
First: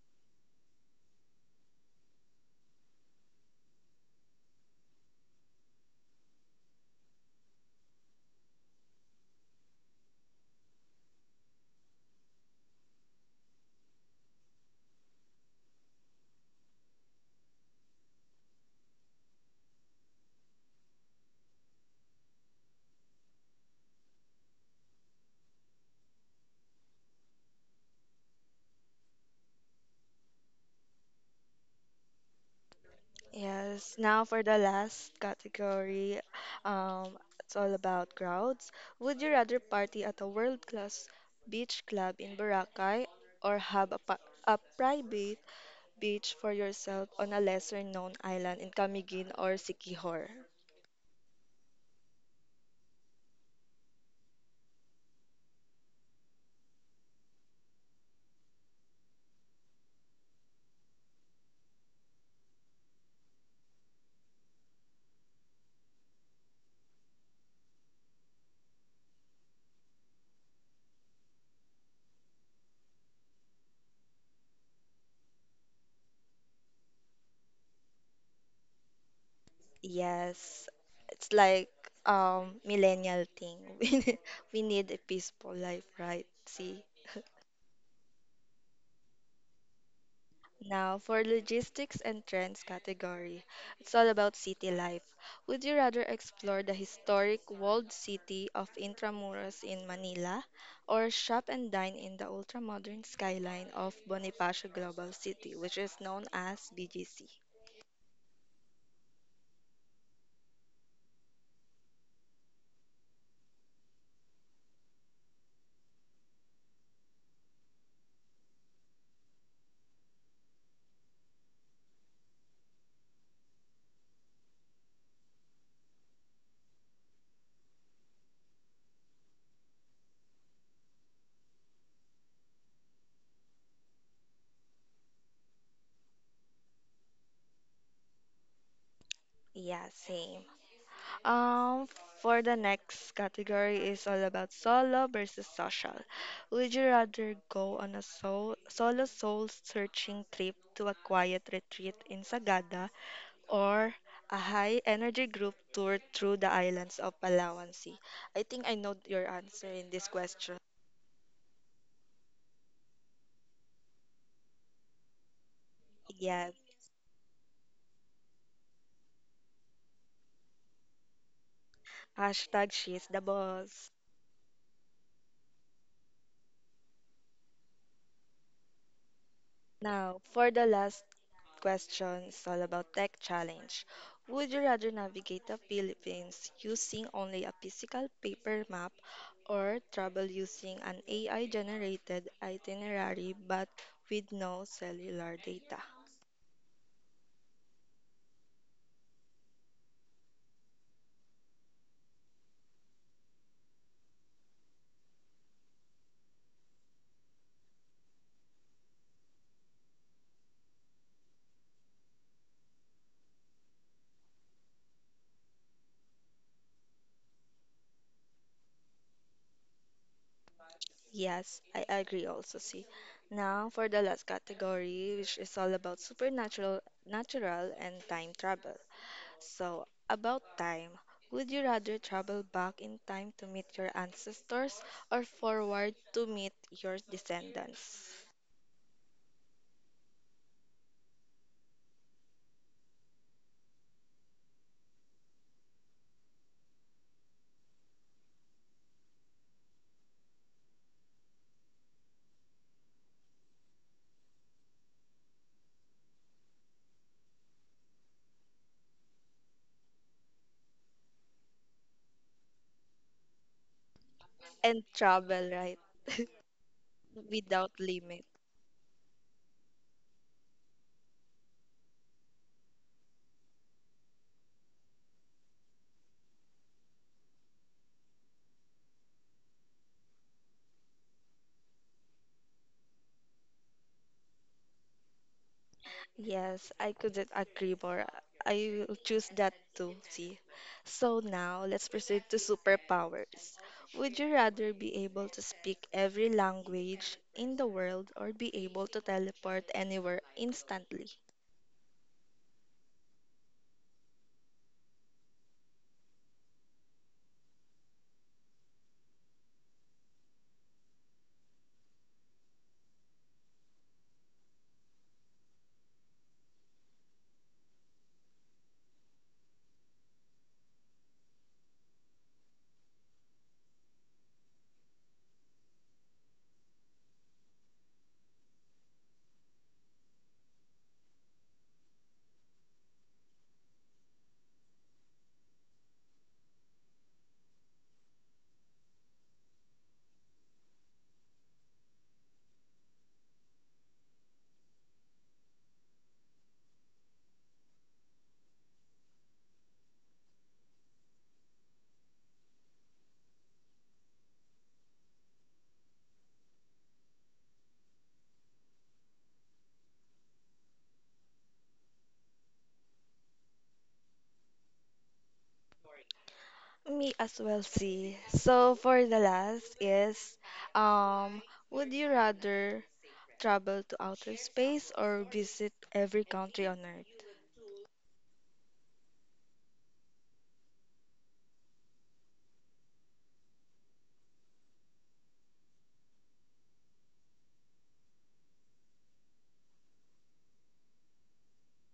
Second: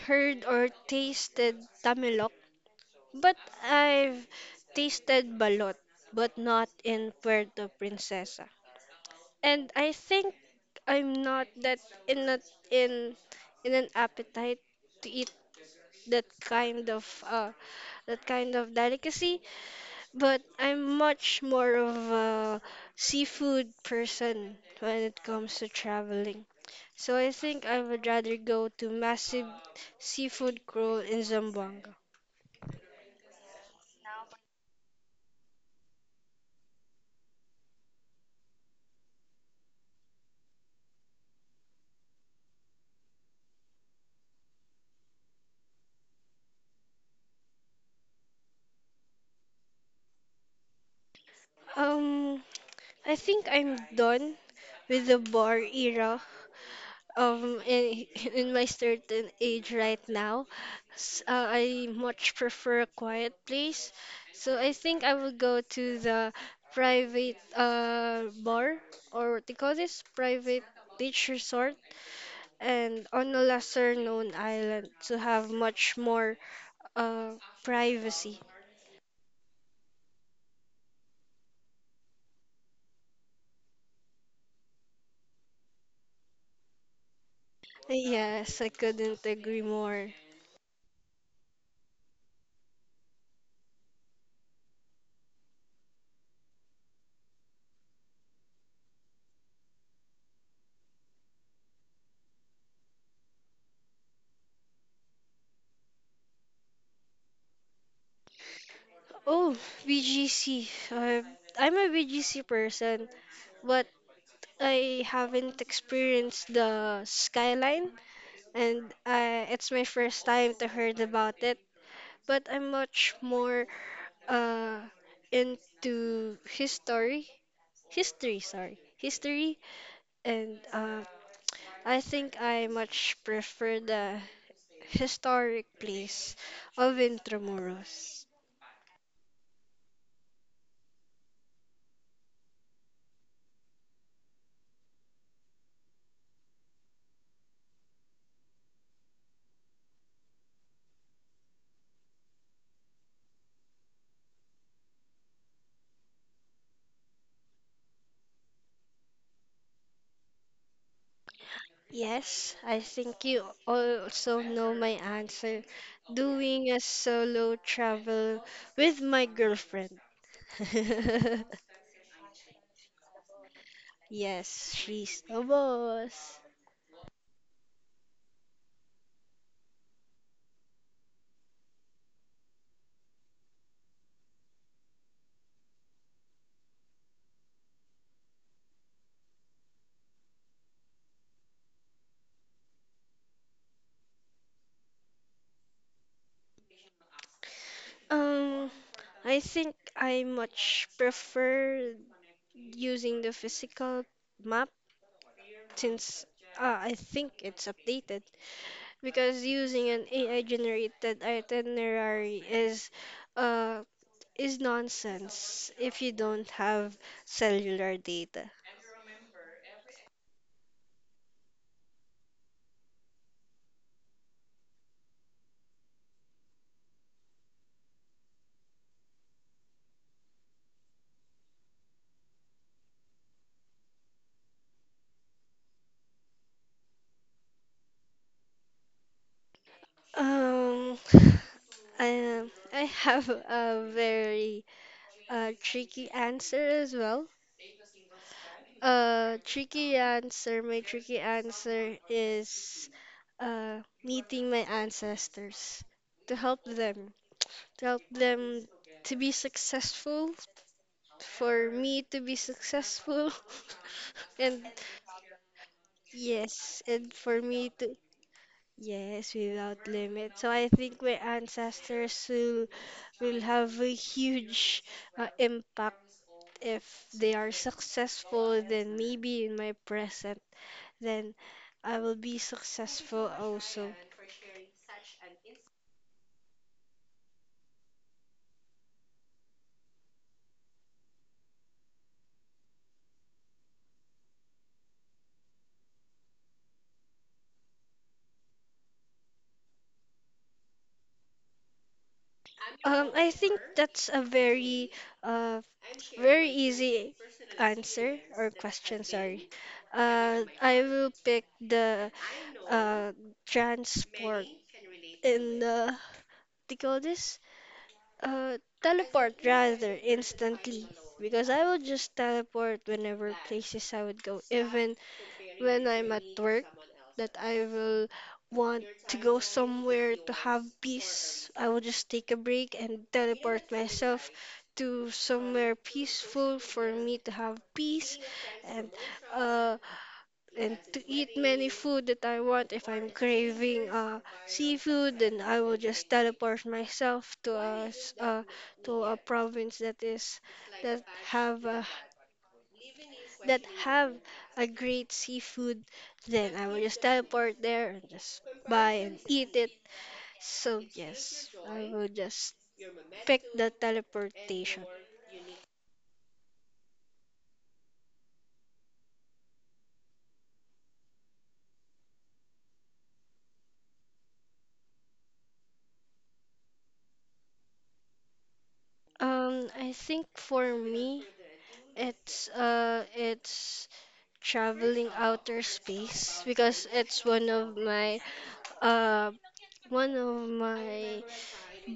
heard or tasted Tamalok, but I've tasted balot, but not in Puerto Princesa. And I think I'm not that in a, in in an appetite to eat that kind of uh that kind of delicacy. But I'm much more of a seafood person when it comes to traveling. So I think I would rather go to massive seafood crawl in Zamboanga. Yes, now for the last category, um, it's all about crowds. Would you rather party at a world-class beach club in Boracay, or have a, pa- a private beach for yourself on a lesser-known island in Camiguin or Siquijor? Um, I think I'm done with the bar era um in, [LAUGHS] in my certain age right now s- uh, I much prefer a quiet place, so I think I will go to the private uh bar or what they call this private beach resort and on a lesser known island to have much more uh privacy. Yes, it's like um millennial thing. [LAUGHS] We need, we need a peaceful life, right? See. Yes, I couldn't agree more. Now, for logistics and trends category, it's all about city life. Would you rather explore the historic walled city of Intramuros in Manila, or shop and dine in the ultra-modern skyline of Bonifacio Global City, which is known as B G C? Oh, BGC, uh, I'm a BGC person, but I haven't experienced the skyline, and uh, it's my first time to heard about it. But I'm much more uh, into history, history, sorry, history, and uh, I think I much prefer the historic place of Intramuros. Yeah, same. Um, for the next category is all about solo versus social. Would you rather go on a soul, solo soul searching trip to a quiet retreat in Sagada, or a high energy group tour through the islands of Palawan Sea? I think I know your answer in this question. Yes, I think you also know my answer. Yes. Doing a solo travel with my girlfriend. [LAUGHS] Hashtag she's the boss. Yes, she's the boss. Now, for the last question, it's all about tech challenge. Would you rather navigate the Philippines using only a physical paper map, or travel using an A I-generated itinerary but with no cellular data? Um, I think I much prefer using the physical map since uh, I think it's updated because using an A I generated itinerary is uh is nonsense if you don't have cellular data. Yes, I agree also, see. Now, for the last category, which is all about supernatural, natural, and time travel. So, about time. Would you rather travel back in time to meet your ancestors or forward to meet your descendants? Um, [SIGHS] I, I have a very uh, tricky answer as well. Uh, tricky answer, my tricky answer is uh, meeting my ancestors to help them, to help them to be successful, for me to be successful, [LAUGHS] and And travel, right? yes, and for me Without to limit. yes, without limit. So I think my ancestors will, will have a huge uh, impact if they are successful, then maybe in my present, then I will be successful also. Yes, I couldn't agree more. I will choose that too, see. So now, let's proceed to superpowers. Would you rather be able to speak every language in the world, or be able to teleport anywhere instantly? Um, I think that's a very, uh, very easy answer or question, sorry. Uh, I will pick the uh, transport in the they call this uh, teleport rather instantly, because I would just teleport whenever places I would go, even when I'm at work, that I will want to go somewhere to have peace. I will just take a break and teleport myself to somewhere peaceful for me to have peace and uh and to eat many food that I want. If I'm craving uh seafood, and I will just teleport myself to a s- uh, to a province that is that have a, that have a great seafood. Then I will just teleport there and just buy and eat it. So yes, I will just pick the teleportation. Me as well, see. So for the last is, um, would you rather travel to outer space or visit every country on Earth? Um, I think for me, it's uh, it's traveling outer space, because it's one of my uh, one of my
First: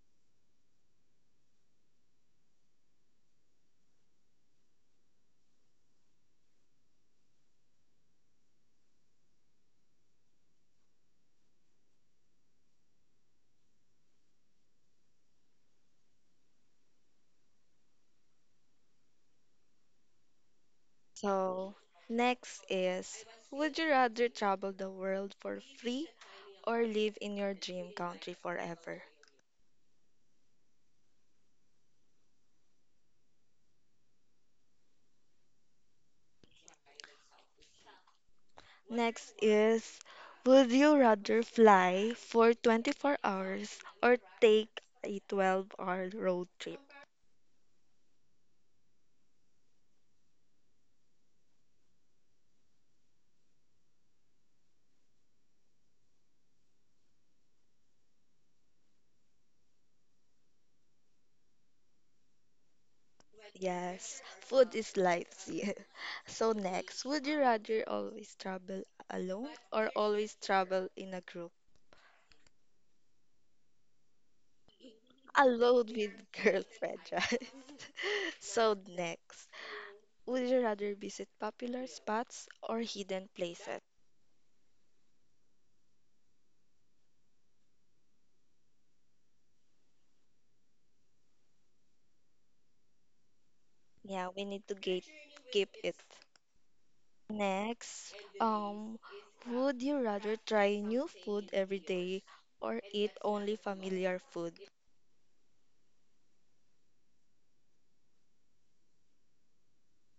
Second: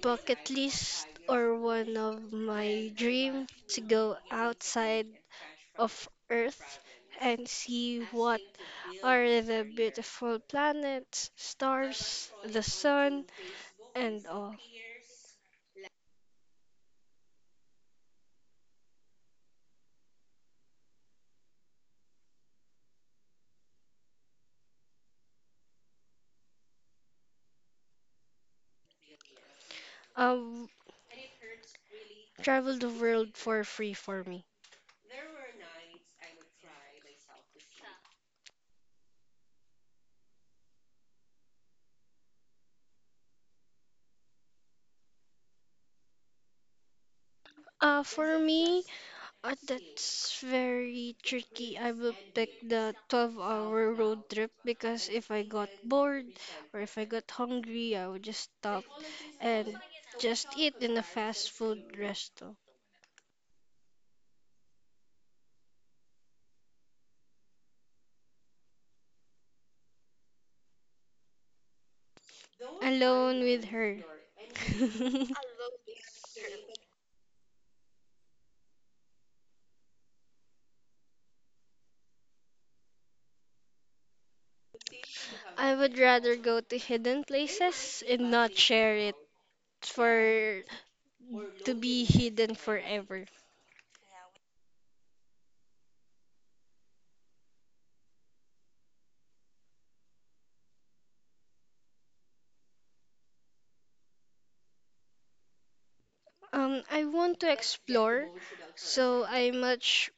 bucket list or one of my dream to go outside of Earth and see what are the beautiful planets, stars, the sun, and all. So next is, would you rather travel the world for free or live in your dream country forever? Um, Travel the world for free for me. Next is, would you rather fly for twenty-four hours or take a twelve-hour road trip? Uh, for me, Uh, that's very tricky. I will pick the twelve-hour road trip because if I got bored or if I got hungry, I would just stop and just eat in a fast food resto. Yes, food is life. Yeah. [LAUGHS] So next, would you rather always travel alone or always travel in a group? Alone with her. [LAUGHS] Alone with girlfriend, [LAUGHS] right? [LAUGHS] So next, would you rather visit popular spots or hidden places? I would rather go to hidden places and not share it for to be hidden forever. Yeah, we need to gate keep it. Next, um, would you rather try new food every day or eat only familiar food? Um, I want to explore, so I much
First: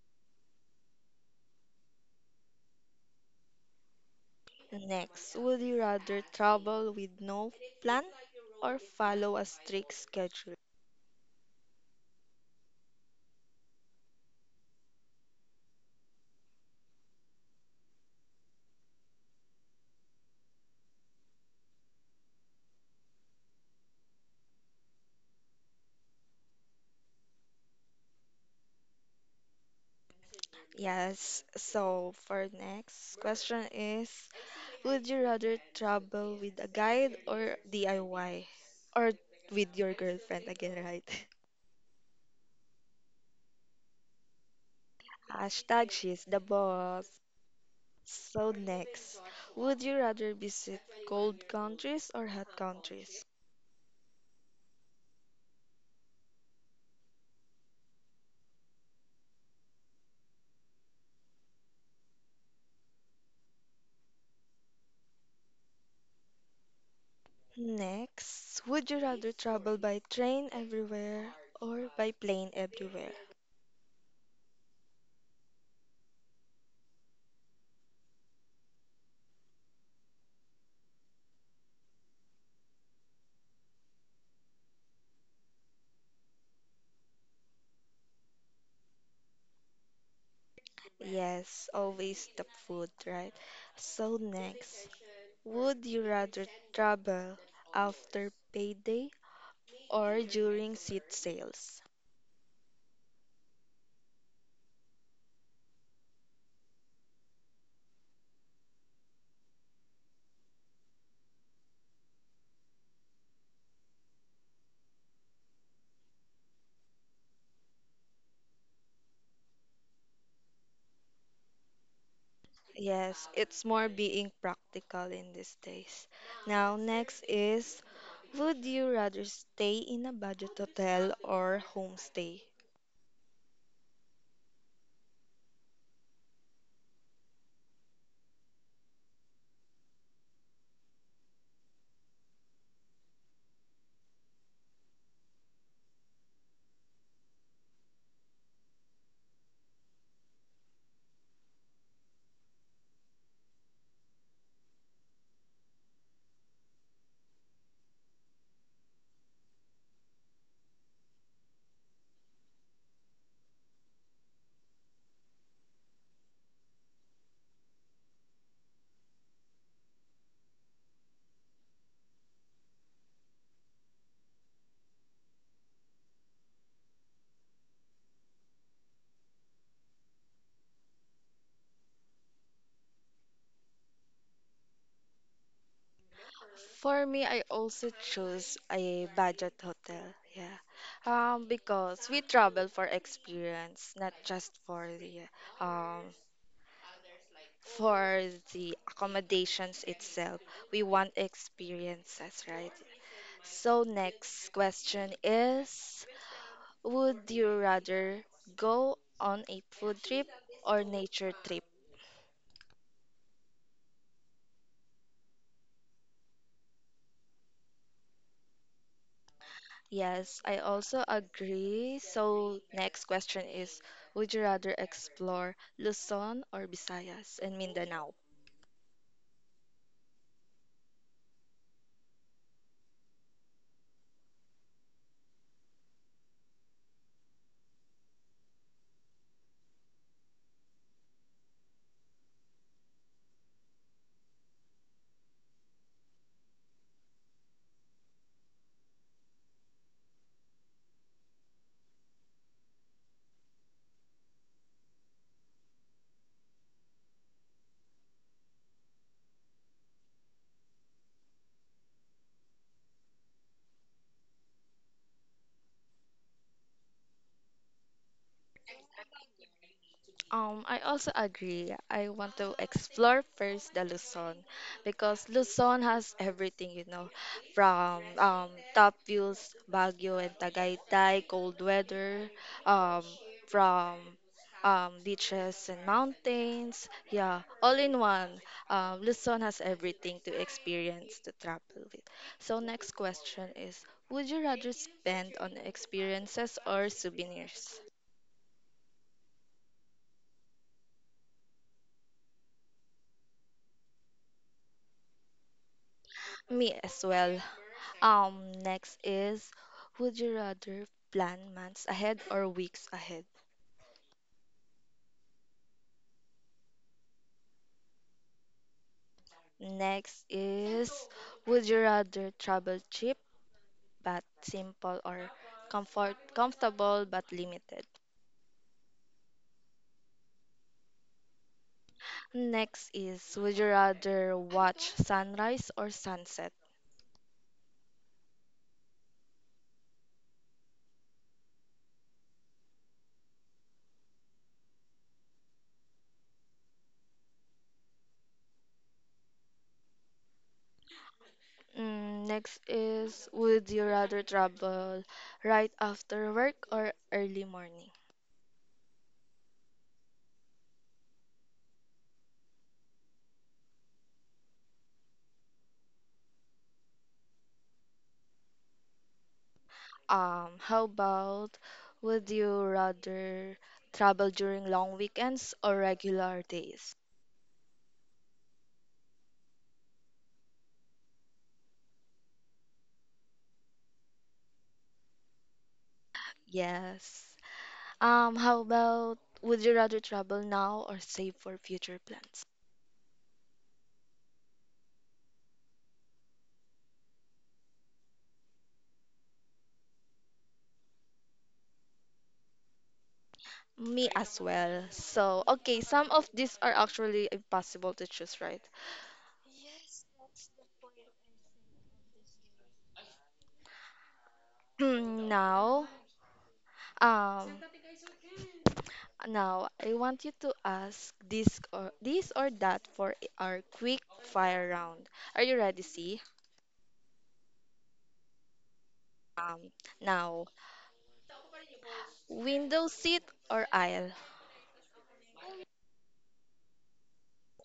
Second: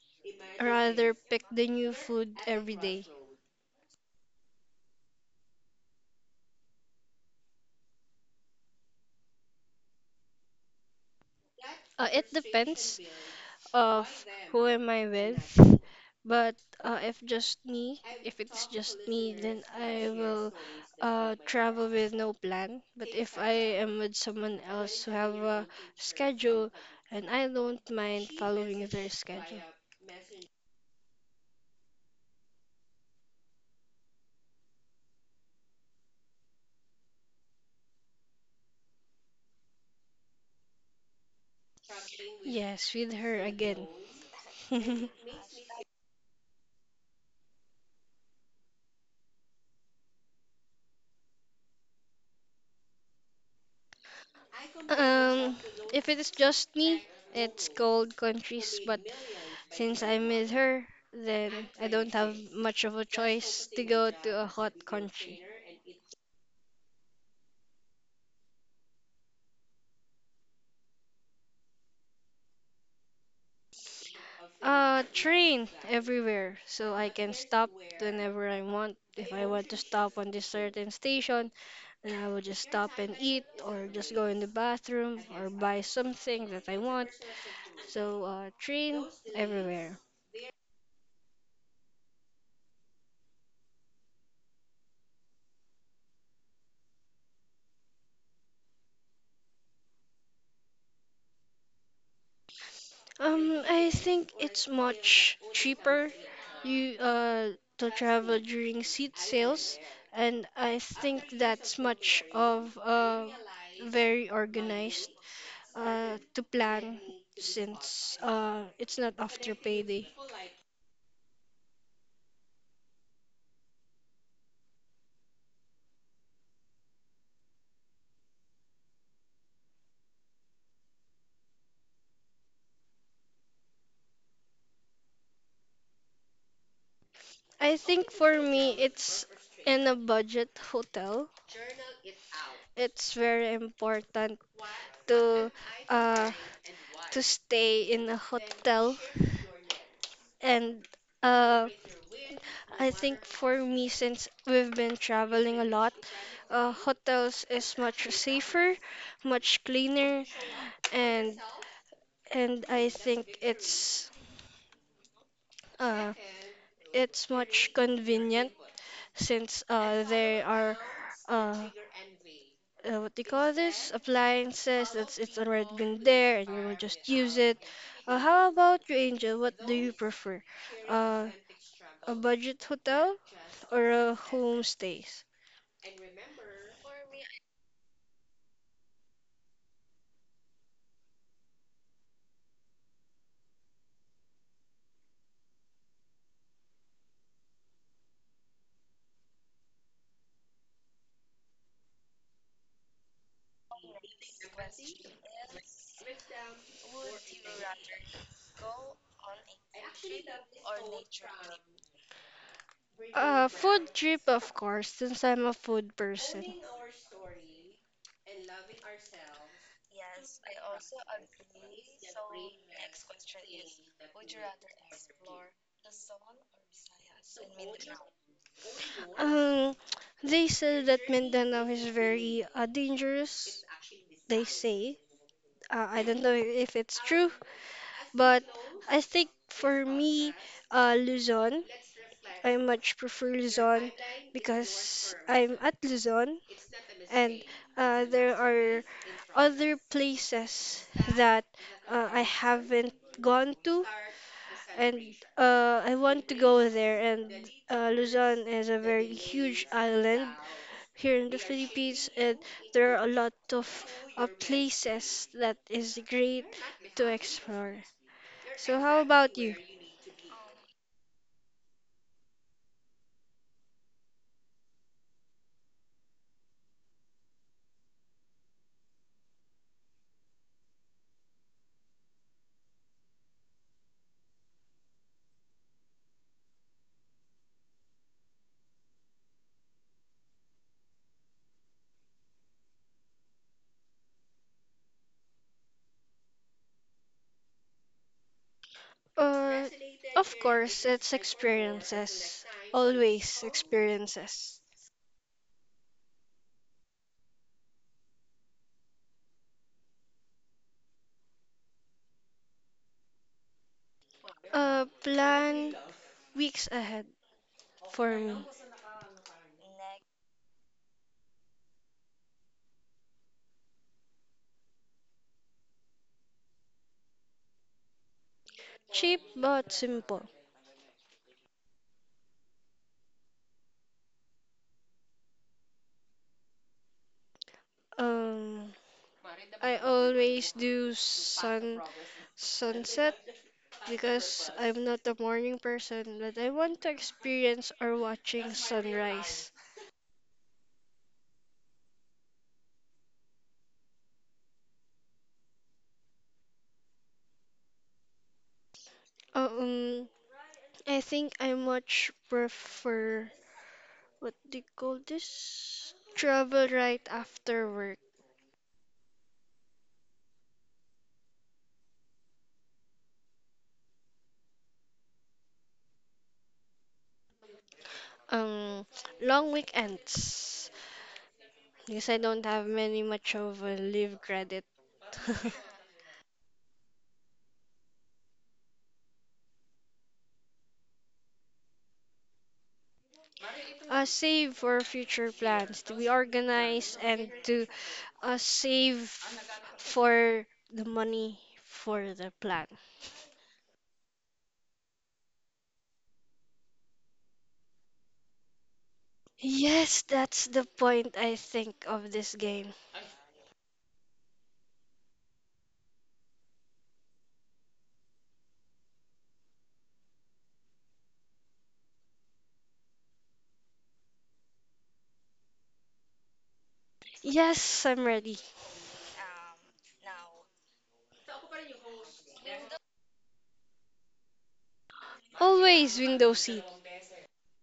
rather pick the new food every day. Next, would you rather travel with no plan or follow a strict schedule? Uh, it depends of who am I with, but uh, if just me, if it's just me, then I will uh, travel with no plan. But if I am with someone else who have a schedule, and I don't mind following their schedule. Yes, so for next question is, would you rather travel with a guide or D I Y? Or with your girlfriend again, right? Yes, with her again. [LAUGHS] [LAUGHS] Hashtag she's the boss. So next, would you rather visit cold countries or hot countries? Um, if it is just me, it's cold countries, but since I miss her, then I don't have much of a choice to go to a hot country. Next, would you rather travel by train everywhere or by plane everywhere? Uh, train everywhere, so I can stop whenever I want. If I want to stop on this certain station, then I will just stop and eat, or just go in the bathroom, or buy something that I want. So, uh, train everywhere. Yes, always the food, right? So next, would you rather travel after payday or during seat sales? Um, I think it's much cheaper you uh to travel during seat sales, and I think that's much of uh very organized uh to plan, since uh it's not after payday. Yes, it's more being practical in these days. Now, next is, would you rather stay in a budget hotel or homestay? I think for me it's in a budget hotel. It's very important to uh, to stay in a hotel and uh, I think for me, since we've been traveling a lot, uh, hotels is much safer, much cleaner, and and I think it's uh, it's much convenient, since uh, there are uh, uh, what do you call this appliances that's it's already been there and you will just use it. Uh, how about you, Angel? What do you prefer? Uh, a budget hotel or a homestays? For me, I also choose a budget hotel. Yeah. Um, because we travel for experience, not just for the um for the accommodations itself. We want experiences, right? So, next question is, would you rather go on a food trip or nature trip? Uh, food trip, of course, since I'm a food person. Yes, I also agree. So, next question is, would you rather explore Luzon or Visayas and Mindanao? Um, they said that Mindanao is very uh, dangerous. They say. Uh, I don't know if it's true, but I think for me, uh, Luzon, I much prefer Luzon because I'm at Luzon and uh, there are other places that uh, I haven't gone to, and uh, I want to go there. And uh, Luzon is a very huge island here in the Philippines, and there are a lot of uh, places that is great to explore. So how about you? Um, I also agree. I want to explore first the Luzon because Luzon has everything, you know, from um, top views, Baguio and Tagaytay, cold weather, um, from um, beaches and mountains. Yeah, all in one. Um, Luzon has everything to experience, to travel with. So, next question is, would you rather spend on experiences or souvenirs? Uh, of course, it's experiences. Always experiences. Me as well. Um, next is, would you rather plan months ahead or weeks ahead? Uh, plan weeks ahead for me. Next is, would you rather travel cheap but simple, or comfort comfortable but limited? Cheap but simple. Next is, would you rather watch sunrise or sunset? Um, I always do sun sunset because I'm not a morning person, but I want to experience or watching sunrise. Mm, next is, would you rather travel right after work or early morning? Um, I think I much prefer, what do you call this? Travel right after work. Um, how about, would you rather travel during long weekends or regular days? Um, Long weekends. Because I don't have many much of a leave credit. Yes. Um, how about, would you rather travel now or save for future plans? [LAUGHS] Uh, save for future plans to be organized and to uh, save for the money for the plan. Me as well. So, okay, some of these are actually impossible to choose, right? [CLEARS THROAT] Yes, that's the point I think of this game. Now, um, now I want you to ask this or this or that for our quick fire round. Are you ready, C? Yes, I'm ready. Um, now, window seat or aisle? Always window seat.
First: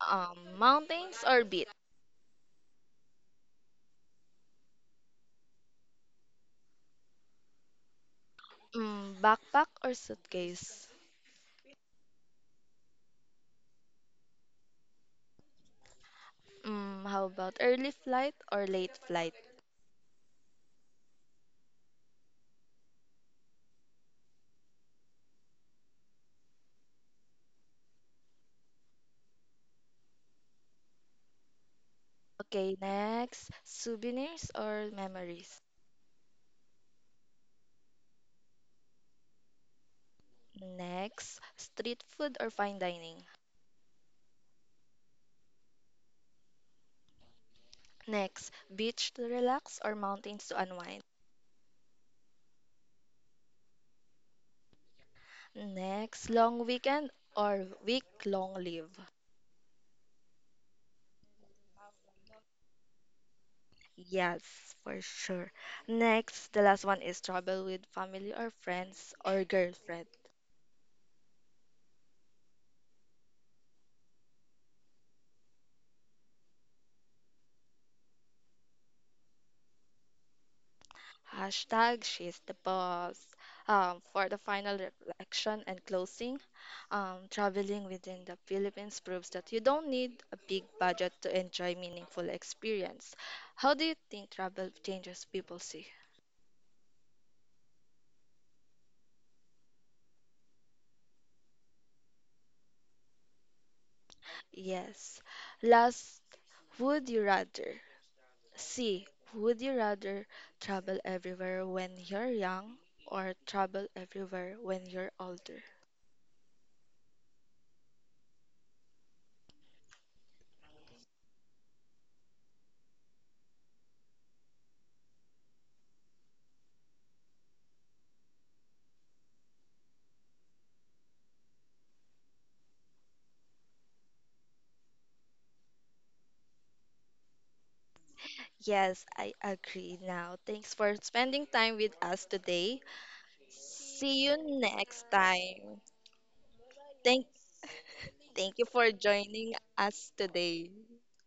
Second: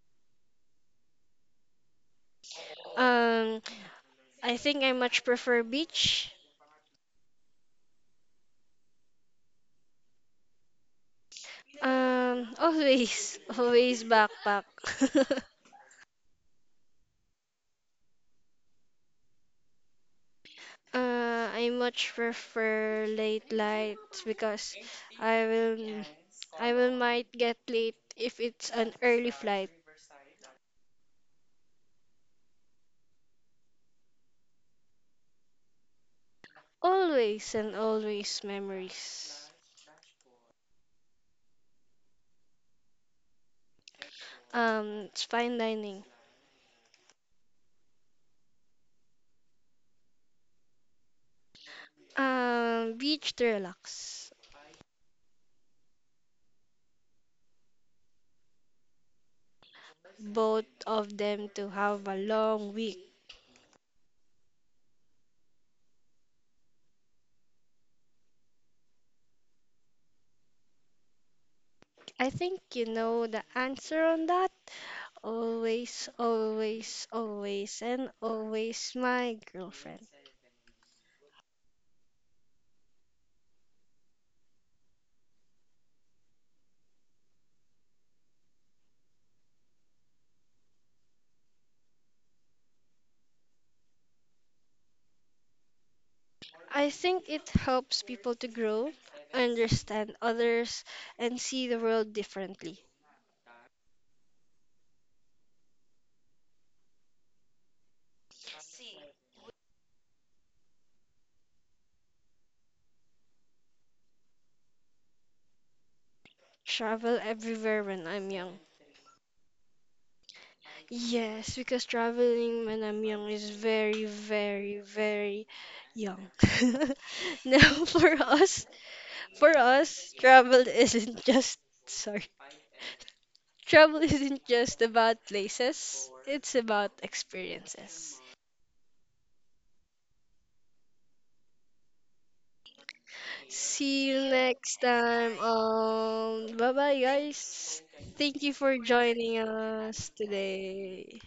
Um, mountains or beach? Um, I think I much prefer beach. Mm, backpack or suitcase? Um, always, [LAUGHS] always backpack. [LAUGHS] Mm, how about early flight or late flight? uh, I much prefer late nights because I will, I will might get late if it's an early flight. Okay, next, souvenirs or memories? Always and always memories. Next, street food or fine dining? Um, it's fine dining. Next, beach to relax or mountains to unwind? Um, beach to relax. Next, long weekend or week long leave? Both of them to have a long week. Yes, for sure. Next, the last one is travel with family or friends or girlfriend. I think you know the answer on that. Always, always, always, and always my girlfriend. Hashtag she's the boss. Um, for the final reflection and closing, um, traveling within the Philippines proves that you don't need a big budget to enjoy meaningful experience. How do you think travel changes people see? I think it helps people to grow, understand others, and see the world differently. Yes. Last, would you rather? C. Would you rather travel everywhere when you're young, or travel everywhere when you're older? Travel everywhere when I'm young. Yes, because traveling when I'm young is very, very, very young. [LAUGHS] Now, for us, for us, travel isn't just, sorry, travel isn't just about places, it's about experiences. Yes, I agree now. Thanks for spending time with us today. See you See you next next time. time. Um, bye bye, Thank guys. Thank you thank you for for joining joining us us today. today.